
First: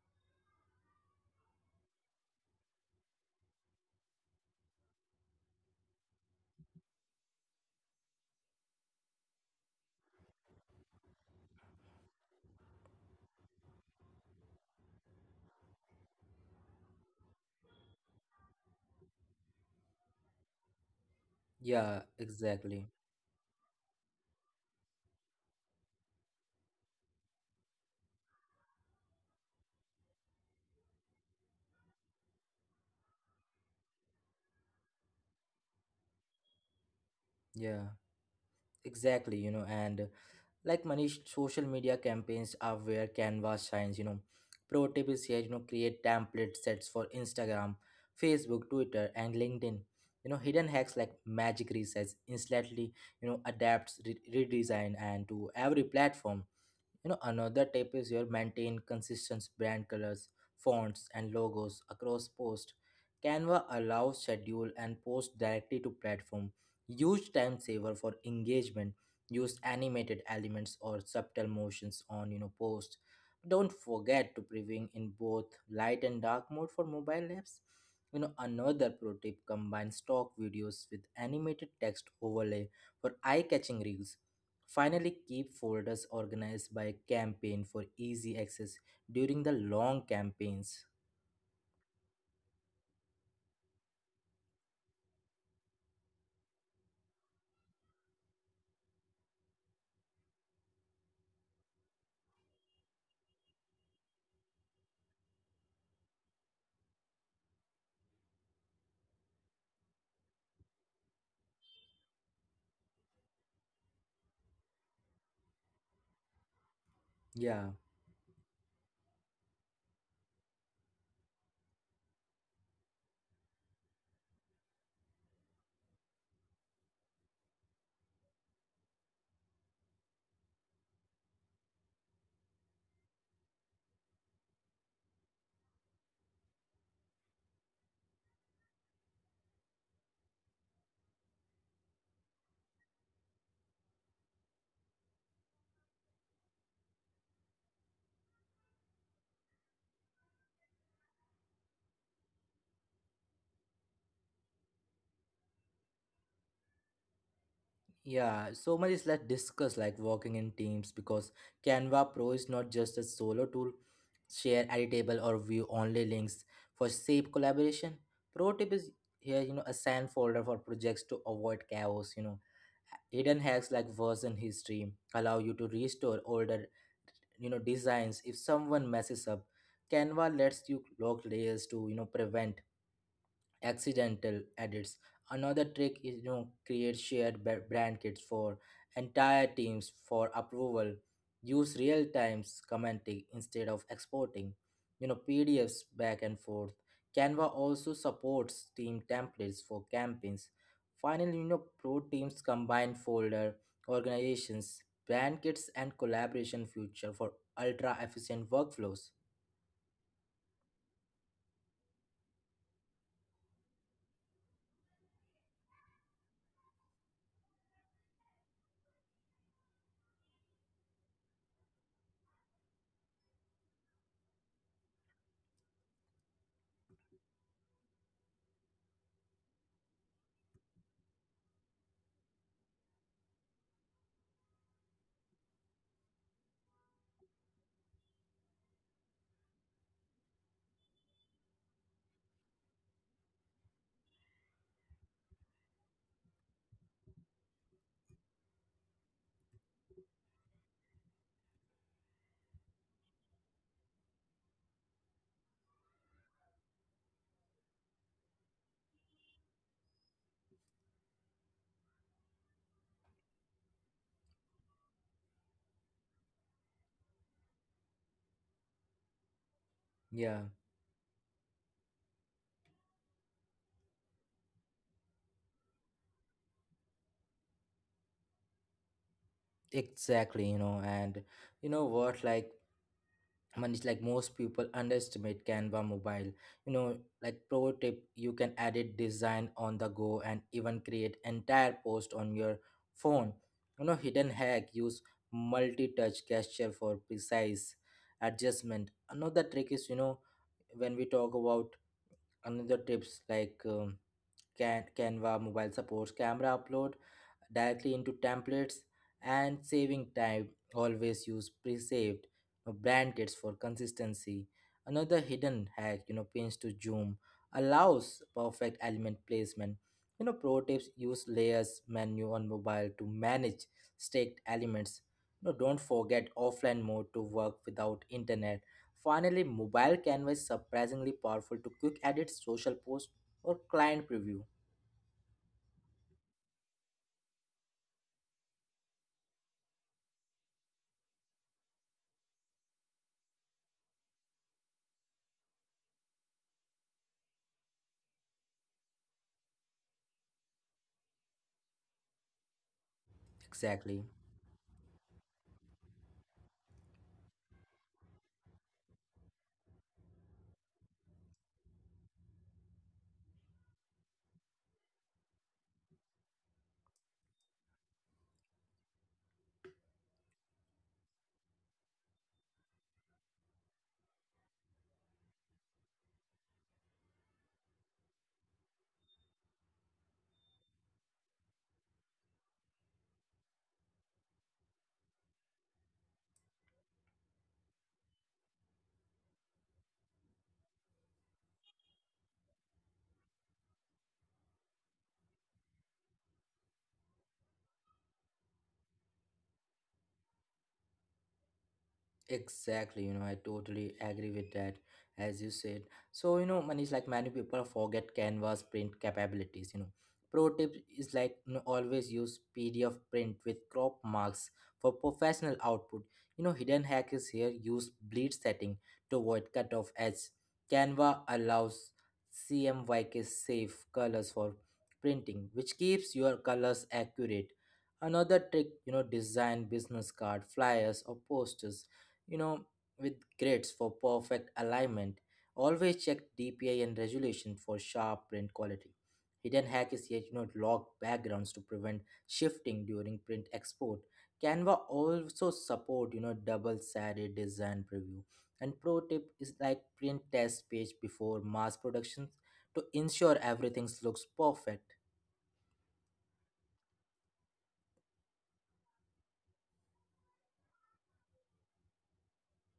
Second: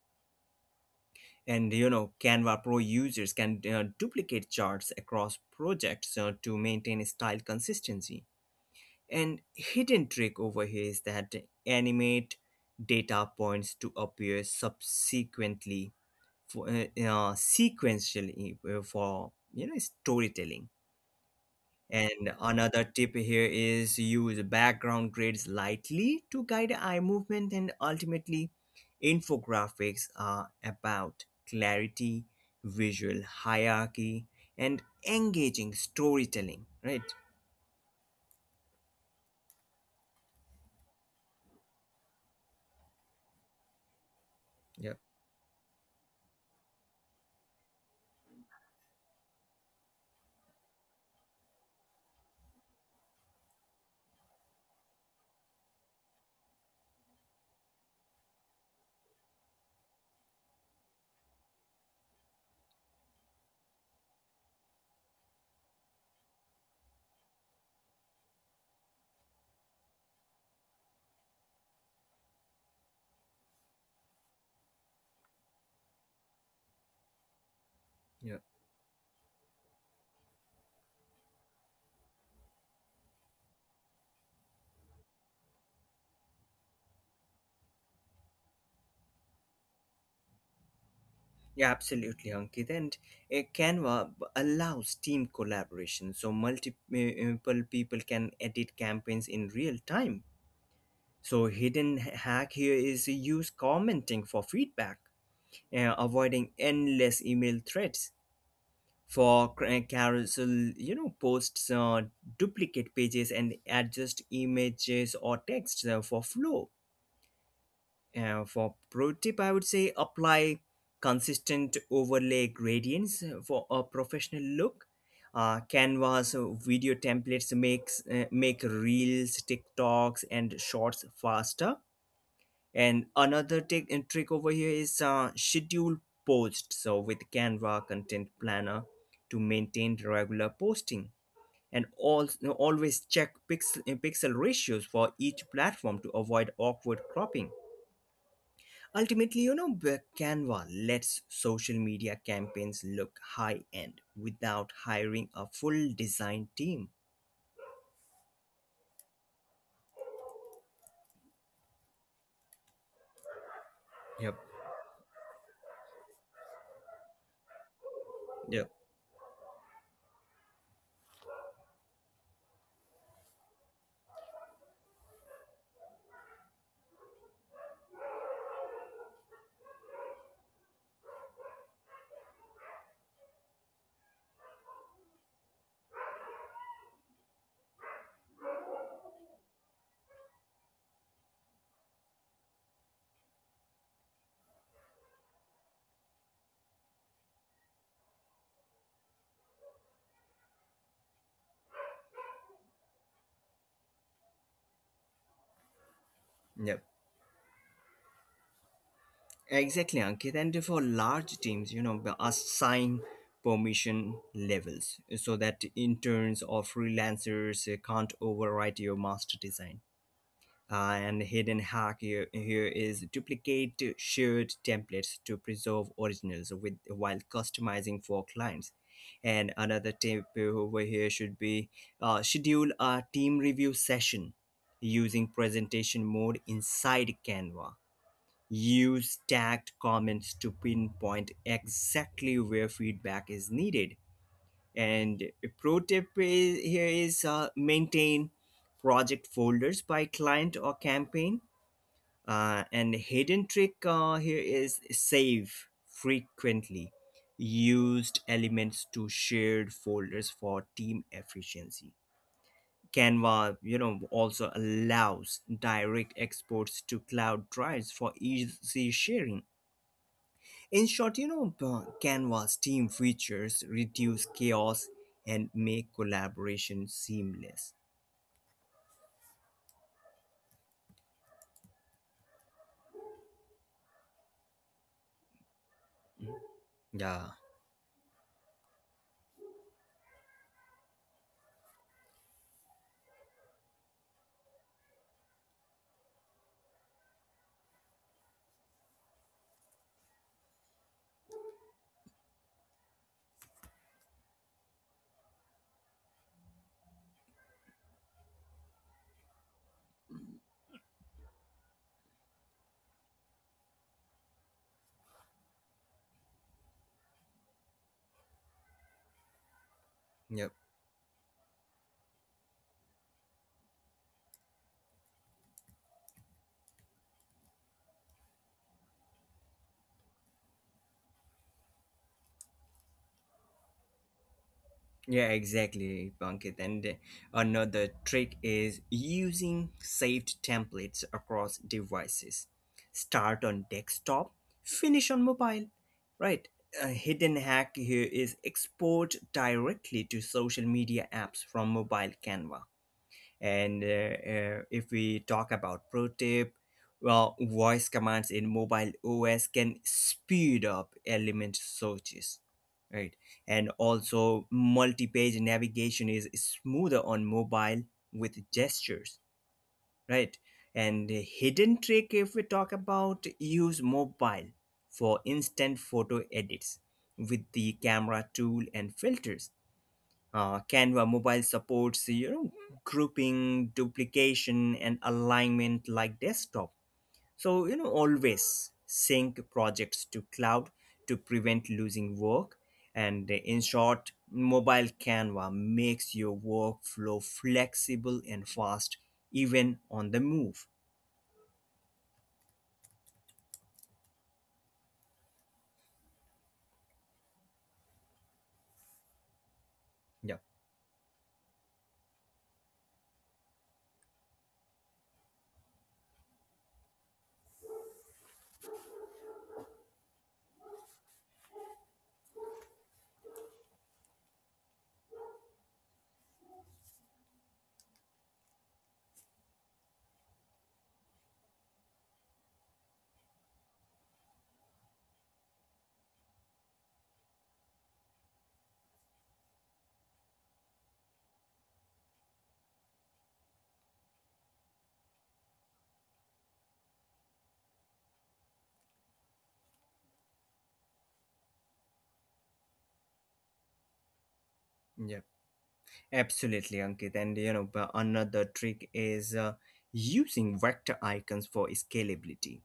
S2: And you know Canva Pro users can duplicate charts across projects to maintain style consistency. And hidden trick over here is that animate data points to appear subsequently for sequentially for you know storytelling.
S1: yeah,
S2: And another
S1: exactly.
S2: tip here is use background grids lightly to guide eye movement, and ultimately infographics are about clarity, visual hierarchy and engaging storytelling, right?
S1: Yeah, exactly, and like Manish, social media campaigns are where canvas shines. Pro
S2: Yeah.
S1: tip is here, create template sets for Instagram, Facebook, Twitter, and LinkedIn. Hidden hacks like magic resets instantly, adapts redesign and to every platform. Another tip is your maintain consistent brand colors, fonts, and logos across posts. Canva allows schedule and post directly to platform. Huge time saver for engagement. Use animated elements or subtle motions on, posts. Don't forget to preview in both light and dark mode for mobile apps.
S2: Yeah.
S1: Another pro tip, combine stock videos with animated text overlay for eye-catching reels. Finally, keep folders organized by campaign for easy access during the long campaigns.
S2: Yeah, absolutely, Ankit. And Canva allows team collaboration, so multiple people can edit campaigns in real time. So, hidden hack here is use commenting for feedback, avoiding endless email threads. For carousel you know posts, duplicate pages and adjust images or text for flow.
S1: Yeah,
S2: For pro tip, I would say apply consistent overlay gradients for a professional look. Canva's video templates make reels, TikToks and shorts faster. And another trick over here is schedule posts. So with Canva content planner to maintain regular posting. And also always check pixel ratios for each platform to avoid awkward cropping. Ultimately, you know, Canva lets social media campaigns look high end without hiring a full design team.
S1: yeah. So much is like discuss like working in teams, because Canva Pro is not just a solo tool.
S2: Yep.
S1: Share editable or view only links for safe collaboration. Pro tip
S2: Yep.
S1: is here, assign folder for projects to avoid chaos, Hidden hacks like version history allow you to restore older, designs if someone messes up. Canva lets you log layers to, prevent accidental edits. Another trick is, create shared brand kits for entire teams for approval. Use real time commenting instead of exporting, PDFs back and forth. Canva also supports team templates for campaigns. Finally, pro teams combine folder organizations, brand kits, and collaboration
S2: Yep.
S1: feature for ultra efficient workflows.
S2: Exactly, Ankit. And for large teams, you know, assign permission levels, so that interns or freelancers can't override your master design. And hidden hack here is duplicate shared templates to preserve originals with while customizing for clients. And another tip over here should be schedule a team review session using presentation mode inside Canva. Use tagged comments to pinpoint exactly where feedback is needed. And a pro tip is, maintain project folders by client or campaign. And hidden trick here is save frequently used elements to shared folders for team efficiency. Canva, you know, also allows direct exports to cloud drives for easy sharing.
S1: Yeah,
S2: In short, you know, Canva's team features reduce chaos and make collaboration seamless.
S1: exactly. And, what like one is, like most people underestimate canva mobile, you know
S2: Yeah.
S1: like pro tip, you can edit design on the go and even create entire post on your phone. Hidden hack, use multi-touch gesture for precise adjustment. Another trick is, when we talk about another tips like Canva mobile supports camera upload directly into templates and saving time. Always use pre-saved brand kits for consistency. Another hidden hack, pins to zoom allows perfect element placement.
S2: Yep.
S1: Pro tips, use layers menu on mobile to manage staked elements. Don't forget offline mode to work without internet. Finally, mobile canvas surprisingly powerful to quick edit social posts or client preview.
S2: Yeah, exactly, Pankit. And another trick is using saved templates across devices. Start on desktop, finish on mobile. Right. A hidden hack here is export directly to social media apps from mobile Canva. And
S1: Exactly.
S2: if we talk about pro tip, well, voice commands in mobile OS can speed up element searches, right? And also, multi page navigation is smoother on mobile with gestures, right? And the hidden trick, if we talk about, use mobile for instant photo edits with the camera tool and filters. Canva mobile supports you know grouping, duplication, and alignment like desktop. So you know always sync projects to cloud to prevent losing work. And in short, mobile Canva makes your workflow flexible and fast, even on the move.
S1: Exactly, I totally agree with that, as you said. So, Manish, like many people forget Canva's print capabilities,
S2: Yeah.
S1: Pro tip is like, always use PDF print with crop marks for professional output. Hidden hack is here, use bleed setting to avoid cutoff edge. Canva allows CMYK safe colors for printing, which keeps your colors accurate. Another trick, design business card, flyers, or posters, you know, with grids for perfect alignment. Always check DPI and resolution for sharp print quality. Hidden hack is yet, lock backgrounds to prevent shifting during print export. Canva also support, double-sided design preview. And pro tip is like, print test page before mass productions to ensure everything looks perfect.
S2: Yeah, absolutely, Ankit. And you know but another trick is using vector icons for scalability.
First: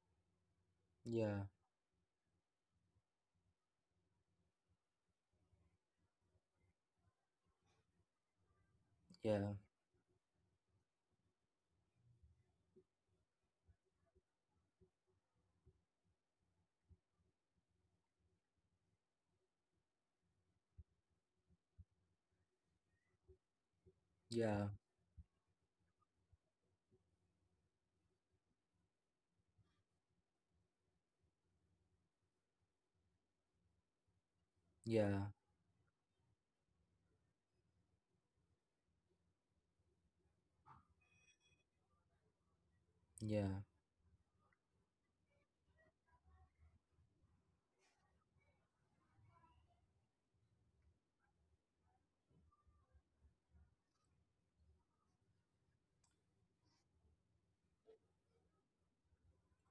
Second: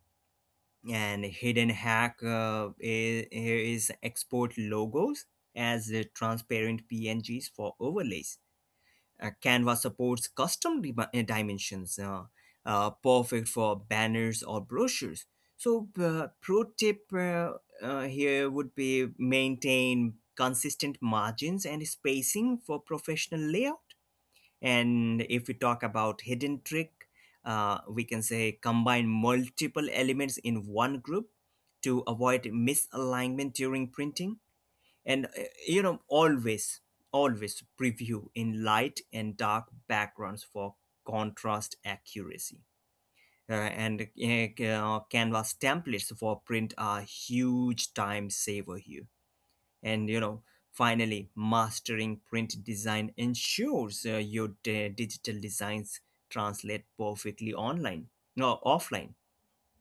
S2: And
S1: Yeah,
S2: hidden hack here is export logos as the transparent pngs for overlays.
S1: yeah,
S2: Canva supports custom dimensions, perfect for banners or brochures. So pro tip here would be maintain consistent margins and spacing for professional layout.
S1: yeah,
S2: And if we talk about hidden trick, we can say combine multiple elements in one group to avoid misalignment during printing.
S1: yeah,
S2: And you know, always preview in light and dark backgrounds for contrast accuracy. Uh,
S1: yeah.
S2: and eh, uh, canvas templates for print are huge time saver here. And you know, finally, mastering print design ensures your digital designs translate perfectly online, no, offline.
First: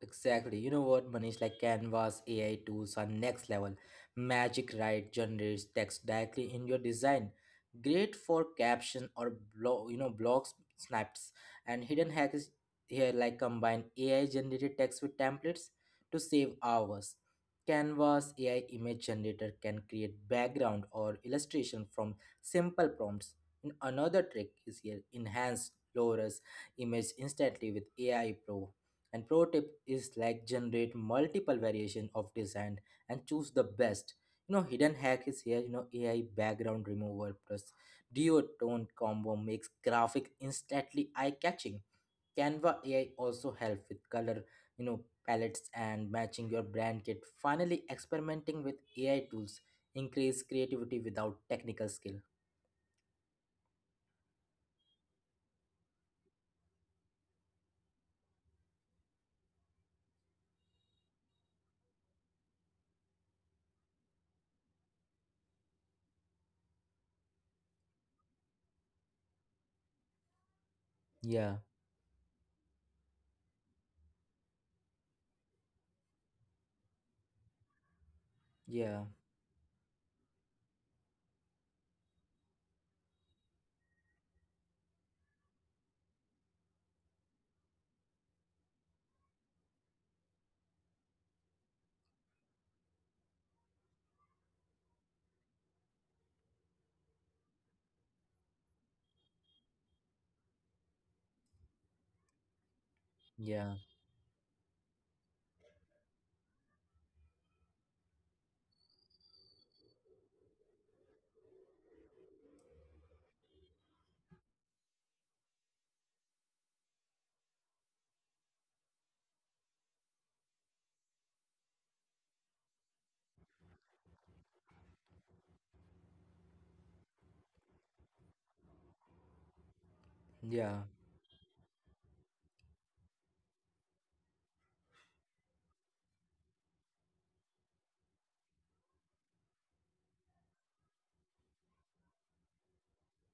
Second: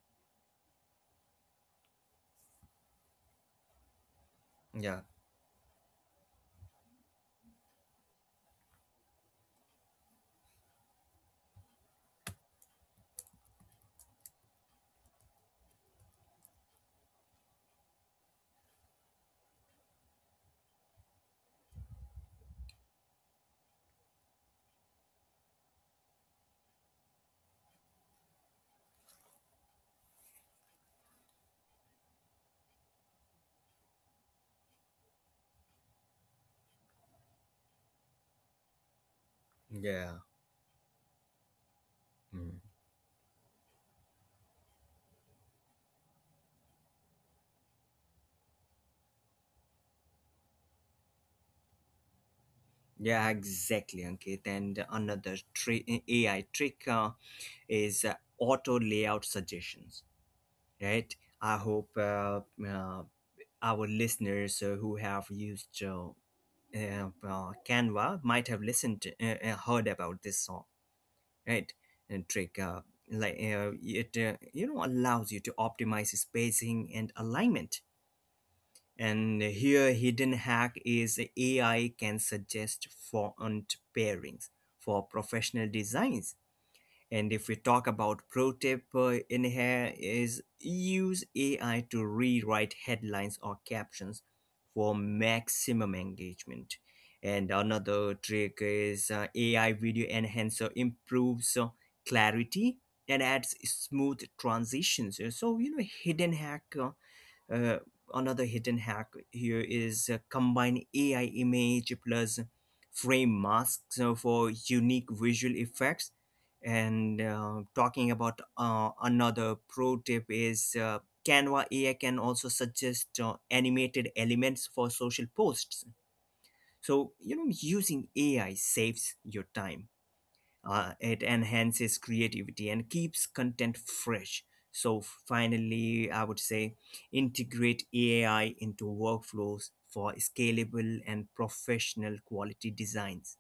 S1: Exactly. You know what, Manish? Like Canvas AI tools are next level. Magic
S2: Yeah.
S1: Write generates text directly in your design. Great for caption or blog, blogs, snaps, and hidden hacks here, like combine AI generated text with templates to save hours. Canvas AI image generator can create background or illustration from simple prompts. And another trick is here, enhance Laura's image instantly with AI Pro. And pro tip is like, generate multiple variation of design and choose the best. Hidden hack is here, AI background remover plus duotone combo makes
S2: Yeah.
S1: graphic instantly eye-catching.
S2: Mm.
S1: Canva AI also help with color, you know, palettes and matching your brand kit. Finally, experimenting with AI tools increase creativity without technical skill.
S2: Yeah, exactly, Ankit. And another AI trick is auto layout suggestions, right? I hope uh, our listeners who have used Canva might have heard about this,
S1: Yeah,
S2: right? And trick, like it you know, allows you to optimize spacing and alignment.
S1: yeah,
S2: And here hidden hack is AI can suggest font pairings for professional designs. And if we talk about pro tip in here is use AI to rewrite headlines or captions for maximum engagement. And another trick is AI video enhancer improves clarity and adds
S1: yeah,
S2: smooth transitions. So you know hidden hack, uh, another hidden hack here is combine AI image plus frame masks for unique visual effects. And talking about another pro tip is Canva AI can also suggest animated elements for social posts. So, you know, using AI saves your time.
S1: yeah.
S2: It enhances creativity and keeps content fresh. So, finally, I would say integrate AI into workflows for scalable and professional quality designs.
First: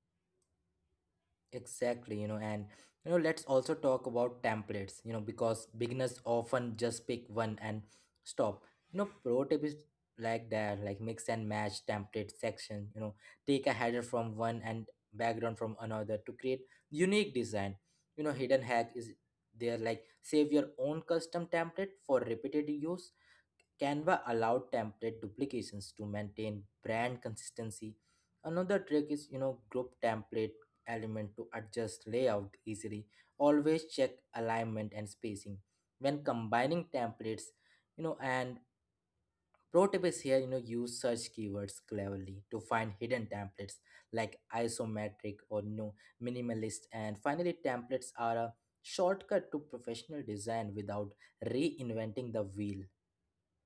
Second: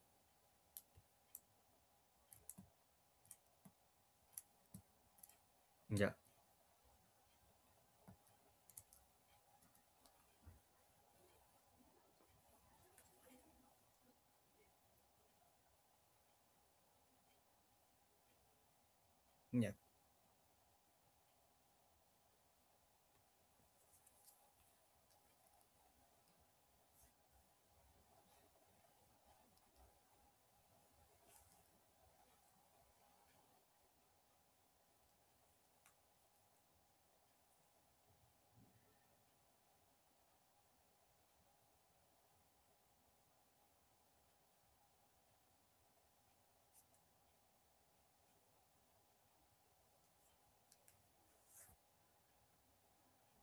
S1: Exactly, let's also talk about templates, because
S2: Yeah,
S1: beginners often just pick one and stop. You know, pro tip is like that, like mix and match template section, take a header from one and background from another to create unique design. You know, hidden hack is there
S2: yeah.
S1: like save your own custom template for repeated use. Canva allowed template duplications to maintain brand consistency. Another trick is, group template element to adjust layout easily. Always check alignment and spacing. When combining templates, you know, and pro tip is here, use search keywords cleverly to find hidden templates like isometric or no minimalist. And finally, templates are a shortcut to professional design without reinventing the wheel.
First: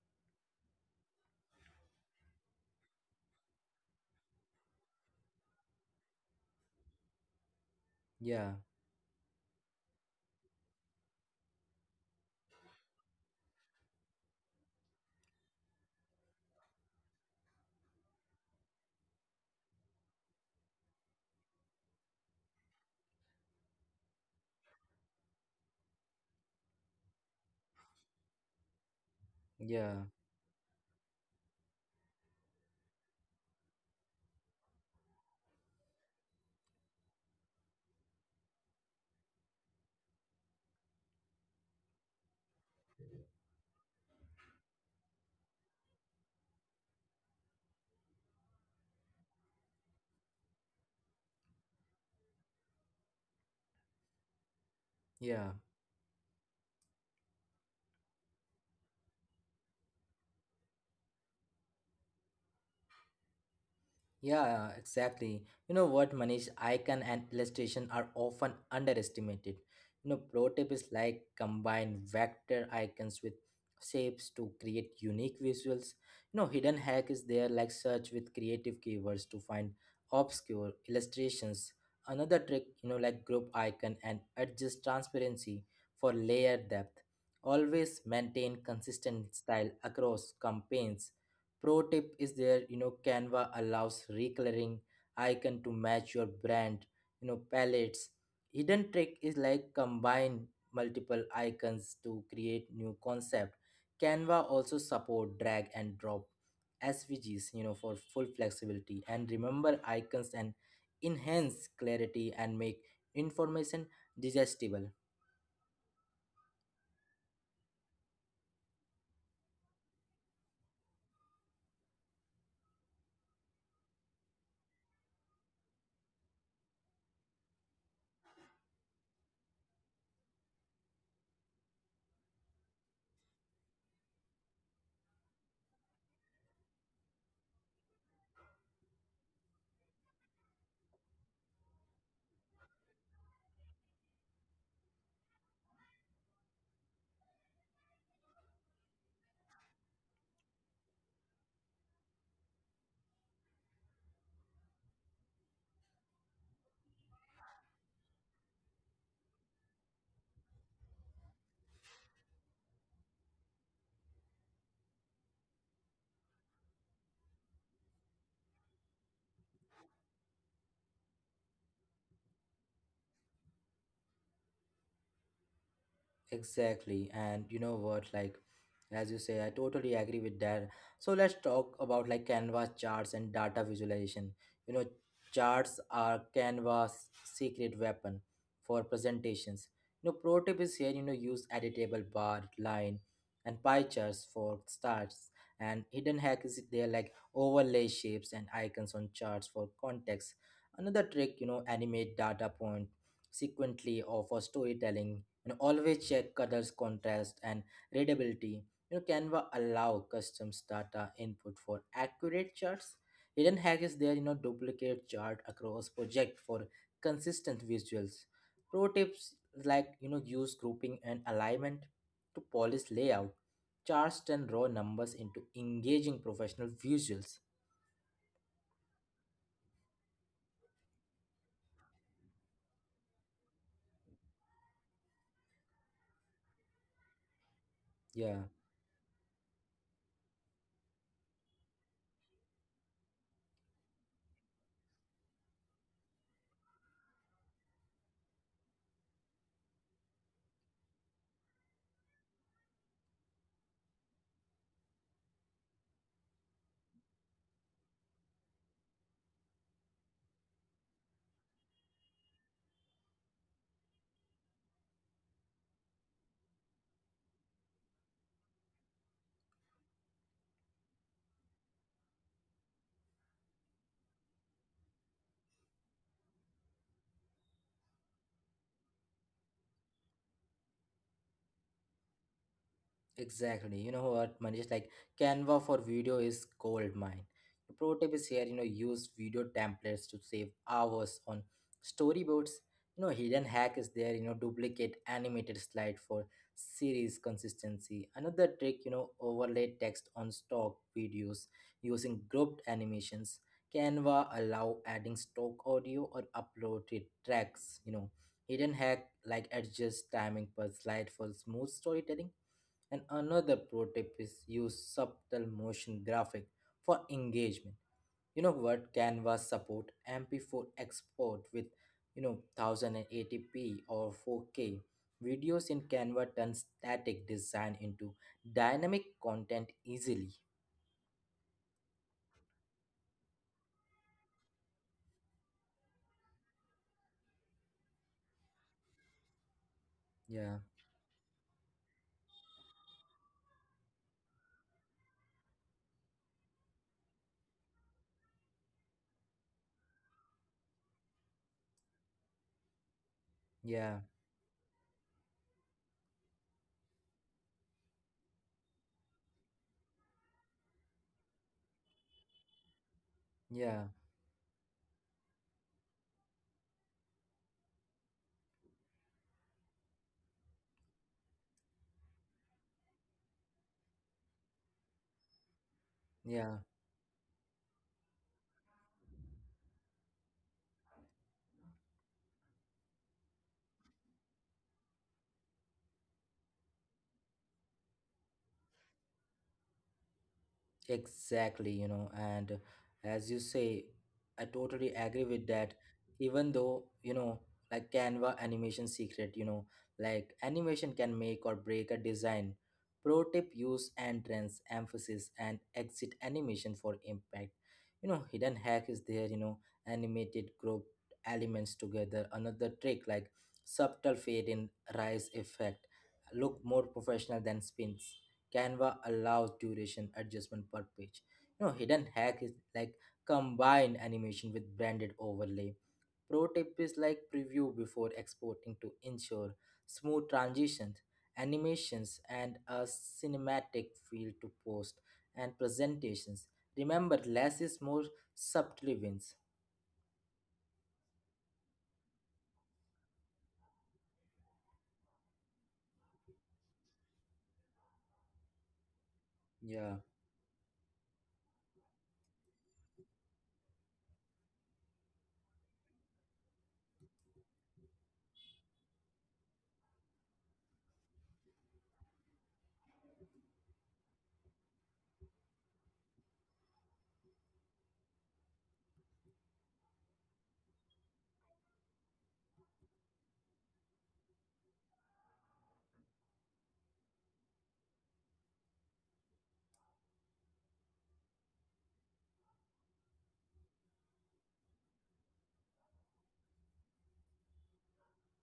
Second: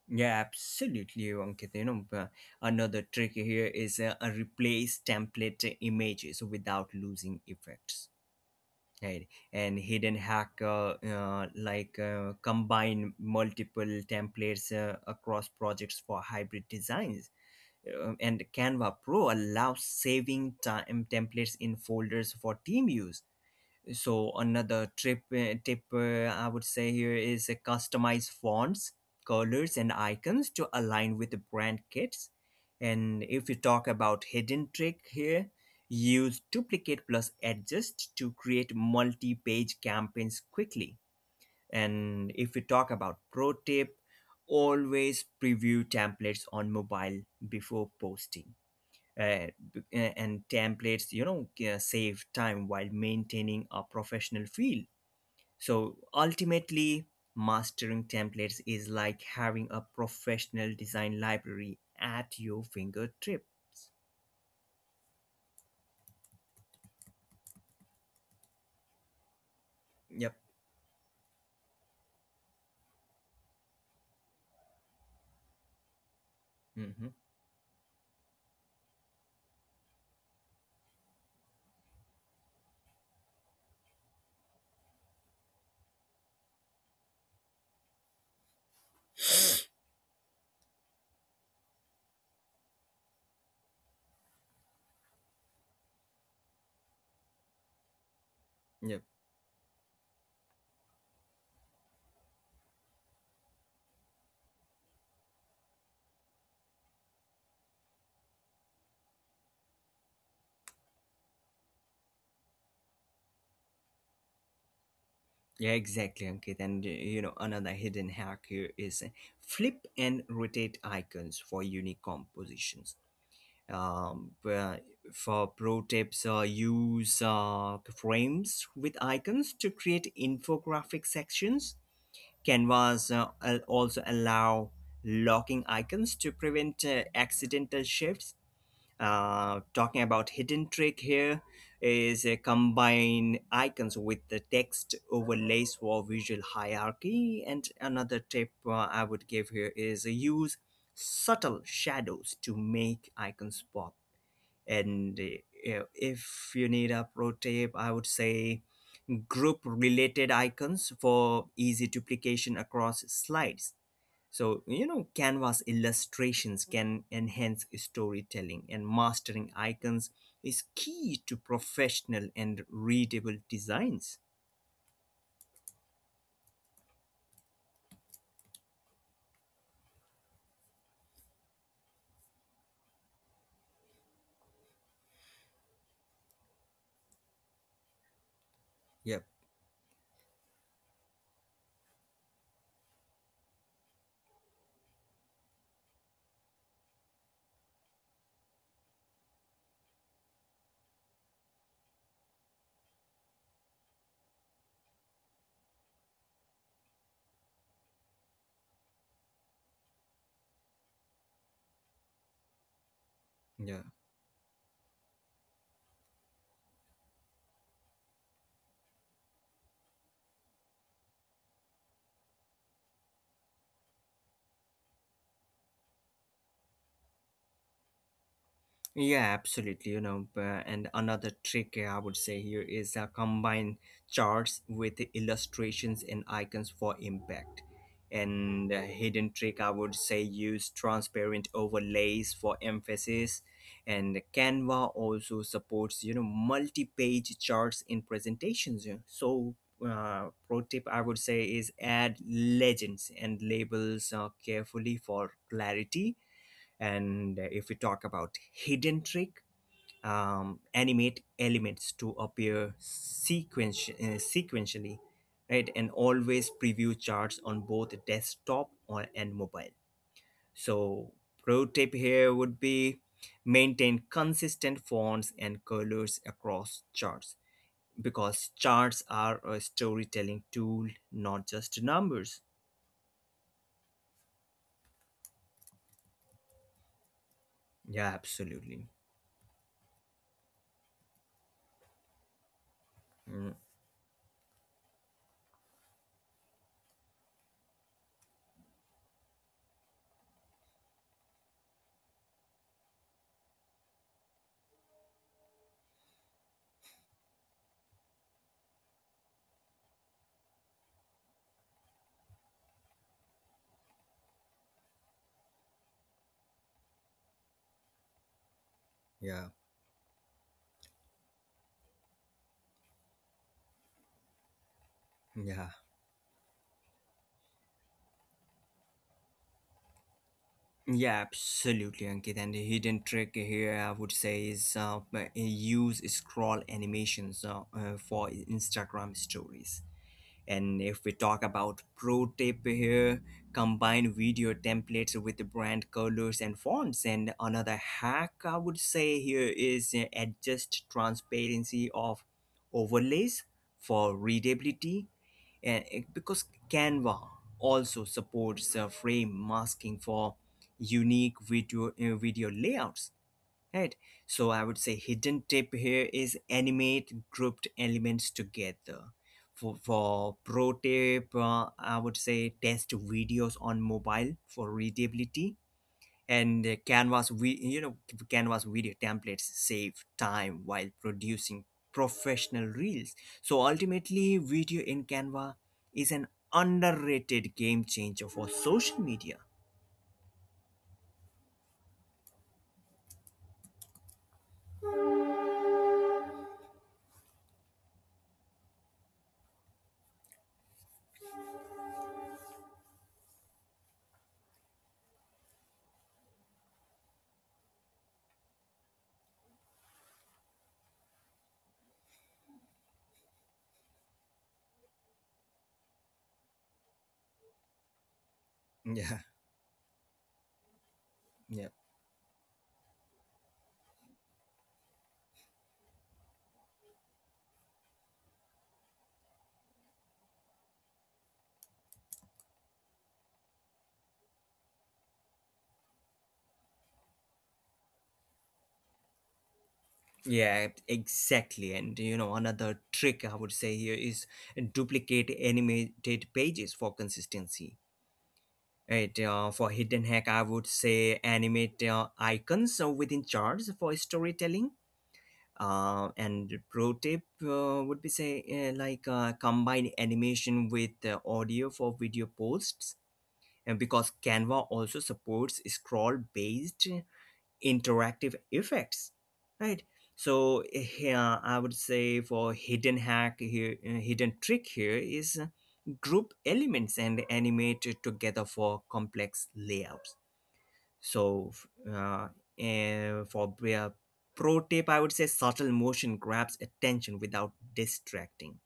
S2: Yeah, absolutely, Ankit. Another trick here is replace template images without losing effects.
S1: Yeah,
S2: Right, and hidden hack, like, combine multiple templates across projects for hybrid designs. And Canva Pro allows saving time templates in folders for team use. So another trip tip I would say here is customize fonts, colors, and
S1: yeah,
S2: icons to align with the brand kits. And if you talk about hidden trick here, use duplicate plus adjust to create multi-page campaigns quickly. And if we talk about pro tip, always preview templates on mobile before posting. uh, and templates, you know, save time while maintaining a professional feel.
S1: yeah.
S2: So ultimately, mastering templates is like having a professional design library at your fingertips.
S1: Yeah, exactly. You know what, Manish, icon and illustration are often underestimated.
S2: Yep.
S1: You know, pro tip is like combine vector icons with shapes to create unique visuals. You know, hidden
S2: Mm-hmm.
S1: hack is there like search with creative keywords to find obscure illustrations. Another trick, like group icon and adjust transparency for layer depth. Always maintain consistent style across campaigns. Pro tip is there, Canva allows recoloring icon to match your brand, palettes.
S2: Yep.
S1: Hidden trick is like combine multiple icons to create new concept. Canva also support drag and drop SVGs, for full flexibility. And remember icons and enhance clarity and make information digestible.
S2: Yeah, exactly, Ankit. And, you know, another hidden hack here is flip and rotate icons for unique compositions. um, uh, for pro tips, use frames with icons to create infographic sections. Canvas also allow locking icons to prevent accidental shifts. Talking about hidden trick here is combine icons with the text overlays for visual hierarchy. And another tip, I would give here is, use subtle shadows to make icons pop. And if you need a pro tip, I would say group related icons for easy duplication across slides. So, you know, Canvas illustrations can enhance storytelling, and mastering icons is key to professional and readable designs.
S1: Exactly. And you know what, like as you say, I totally agree with that. So let's talk about like Canva charts and data visualization. You know, charts are Canva's secret weapon for
S2: Yep.
S1: presentations. You know, pro tip is here, use editable bar, line, and pie charts for starts. And hidden hack is there like overlay shapes and icons on charts for context. Another trick, animate data point sequentially or for storytelling, and always check colors contrast and readability. Canva allow customs data input for accurate charts. Hidden
S2: Yeah.
S1: hack is there, duplicate chart across project for consistent visuals. Pro tips like, use grouping and alignment to polish layout. Charts turn raw numbers into engaging professional visuals.
S2: Yeah, absolutely. And another trick, I would say here is combine charts with illustrations and icons for impact.
S1: Yeah.
S2: And a hidden trick, I would say, use transparent overlays for emphasis. And Canva also supports, you know, multi-page charts in presentations, you know. So pro tip, I would say, is add legends and labels carefully for clarity. And if we talk about hidden trick, animate elements to appear sequentially, right? And always preview charts on both desktop and mobile. So, pro tip here would be maintain consistent fonts and colors across charts, because charts are a storytelling tool, not just numbers.
S1: Exactly. You know what, Manish? Like Canva for video is gold mine. The
S2: Yeah,
S1: pro tip is here,
S2: absolutely.
S1: use video templates to save hours on storyboards. You know,
S2: Mm,
S1: hidden hack is there, duplicate animated slide for series consistency. Another trick, overlay text on stock videos using grouped animations. Canva allow adding stock audio or uploaded tracks, Hidden hack like adjust timing per slide for smooth storytelling, and another pro tip is use subtle motion graphic for engagement. You know what?
S2: yeah,
S1: Canva support MP4 export with 1080p or 4K.
S2: yeah.
S1: Videos in Canva turn static design into dynamic content easily.
S2: Yeah, absolutely, Ankit. And the hidden trick here, I would say, is use scroll animations for Instagram stories.
S1: Yeah,
S2: And if we talk about pro tip here, combine video templates with the brand colors and fonts. And another hack, I would say here, is adjust transparency of overlays
S1: yeah,
S2: for readability. Because Canva also supports frame masking for unique video layouts. Right.
S1: yeah,
S2: So I would say hidden tip here is animate grouped elements together. For pro tip, I would say test videos on mobile for readability. And
S1: yeah.
S2: canvas we you know Canvas video templates save time while producing professional reels. So ultimately, video in Canva is an underrated game changer for social media.
S1: Exactly, and as you say, I totally agree with that. Even though, like Canva animation secret, like animation can make or break a design. Pro tip use entrance, emphasis, and exit animation for impact. You know, hidden hack is there, animated group elements together. Another trick like subtle fade in rise effect. Look more professional than spins. Canva
S2: Yeah,
S1: allows duration adjustment per page.
S2: yeah.
S1: You know, hidden hack is like combine animation with branded overlay. Pro tip is like preview before exporting to ensure smooth transitions, animations, and a cinematic feel to post and presentations. Remember, less is more, subtly wins.
S2: Yeah, exactly. And you know, another trick I would say here is duplicate animated pages for consistency. Right. For hidden
S1: Yeah,
S2: hack, I would say animate icons within charts for storytelling. And pro tip would be say, combine animation with audio for video posts. And because Canva also supports scroll based interactive effects, right? So here I would say for hidden hack here hidden trick here is group elements and animate together for complex layouts. So uh, uh, for pro tip, I would say subtle motion grabs attention without distracting.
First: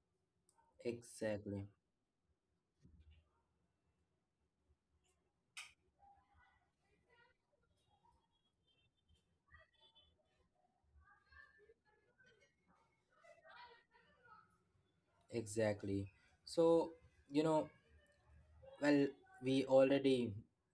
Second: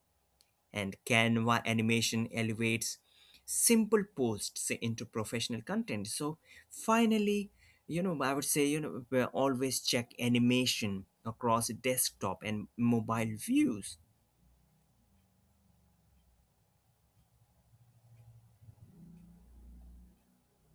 S2: And Canva
S1: exactly.
S2: animation elevates simple posts into professional content. So finally, you know, I would say, you know, we always check animation across desktop and mobile views.
S1: Exactly. So, you know, Well, we already,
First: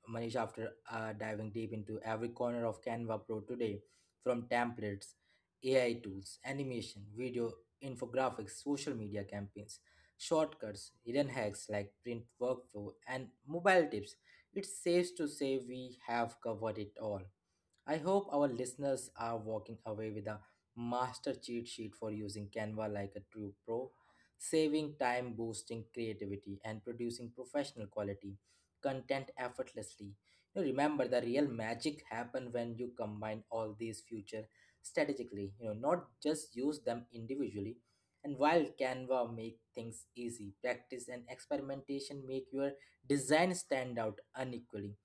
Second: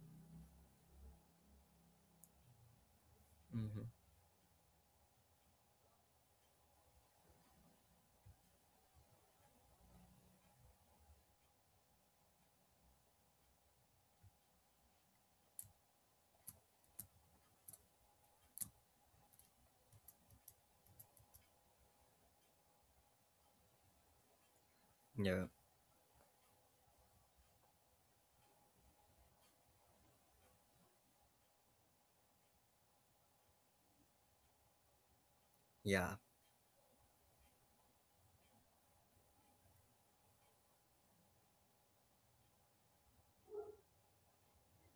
S1: Manish, after diving deep into every corner of Canva Pro today,
S2: Hmm.
S1: from templates, AI tools, animation, video, infographics, social media campaigns, shortcuts, hidden hacks like print workflow, and mobile tips, it safe to say we have covered it all. I hope our listeners are walking away with a master cheat sheet for using Canva like a true pro, saving time,
S2: Yeah,
S1: boosting creativity, and producing professional quality content effortlessly. You know, remember, the real magic happen when you combine all these features strategically. You know, not
S2: yeah,
S1: just use them individually. And while Canva make things easy, practice and experimentation make your design stand out unequally.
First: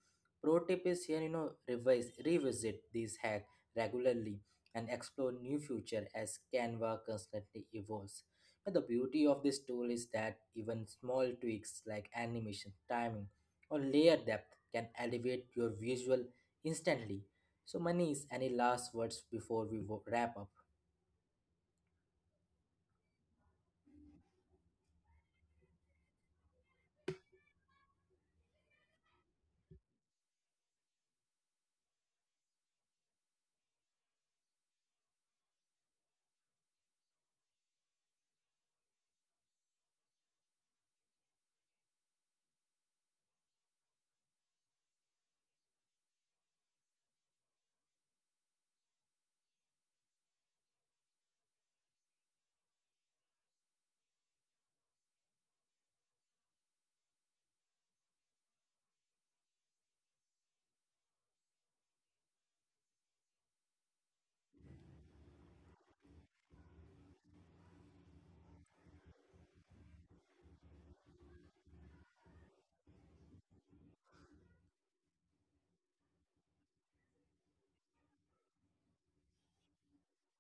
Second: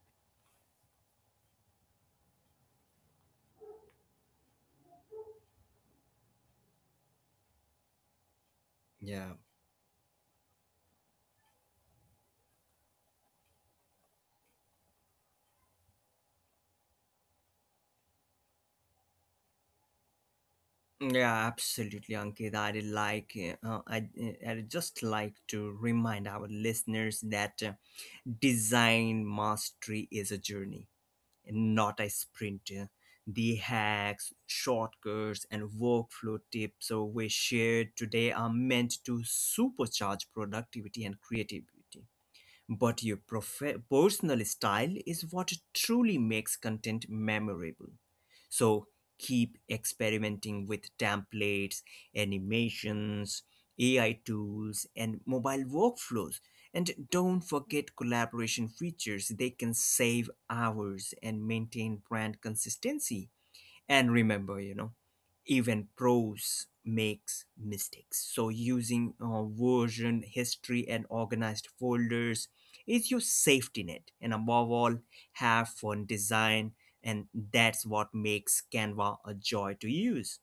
S1: Pro tip is here, revisit these hacks regularly and explore new future as Canva constantly evolves. But the beauty
S2: yeah,
S1: of this tool is that even small tweaks like animation, timing, or layer depth can elevate your visual instantly. So, Manish, any last words before we wrap up?
S2: yeah. Absolutely, Ankit. Uh, I, I'd just like to remind our listeners that design mastery is a journey, not a sprint. The hacks, shortcuts, and workflow tips we shared today are meant to supercharge productivity and creativity. But your personal style is what truly makes content memorable. So keep experimenting with templates, animations, AI tools, and mobile workflows. And don't forget collaboration features, they can save hours and maintain brand consistency. And remember, you know, even pros makes mistakes. So using version history and organized folders is your safety net. And above all, have fun design. And that's what makes Canva a joy to use.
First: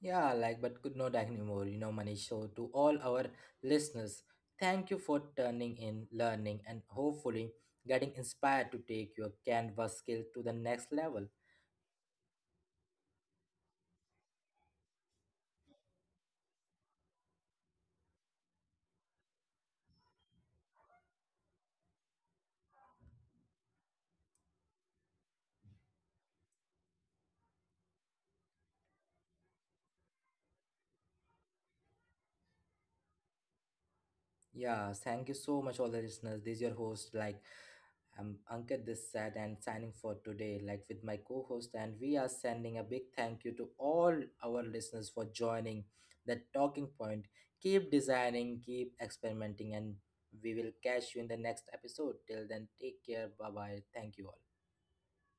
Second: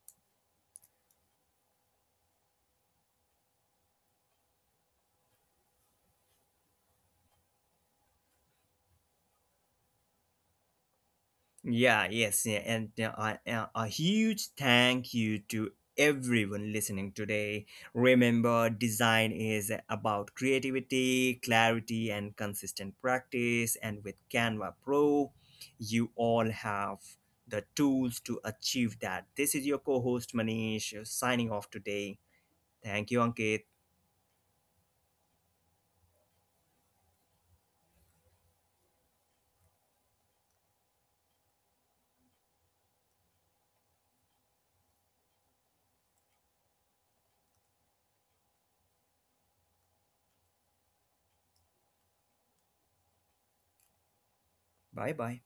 S1: Yeah, like, but could not anymore, Manish. So, to all our listeners, thank you for turning in, learning, and hopefully getting inspired to take your canvas skill to the next level.
S2: Yeah, yes, yeah, and a huge thank you to everyone listening today. Remember, design is about creativity, clarity, and consistent practice. And with Canva Pro, you all have the tools to achieve that. This is your co host Manish signing off today. Thank you, Ankit.
S1: Yeah, thank you so much, all the listeners. This is your host, like, I'm Ankit this side and signing for today, like with my co host. And we are sending a big thank you to all our listeners for joining the talking point. Keep designing, keep experimenting, and we will catch you in the next episode. Till then, take care. Bye bye. Thank you all.
S2: Bye bye.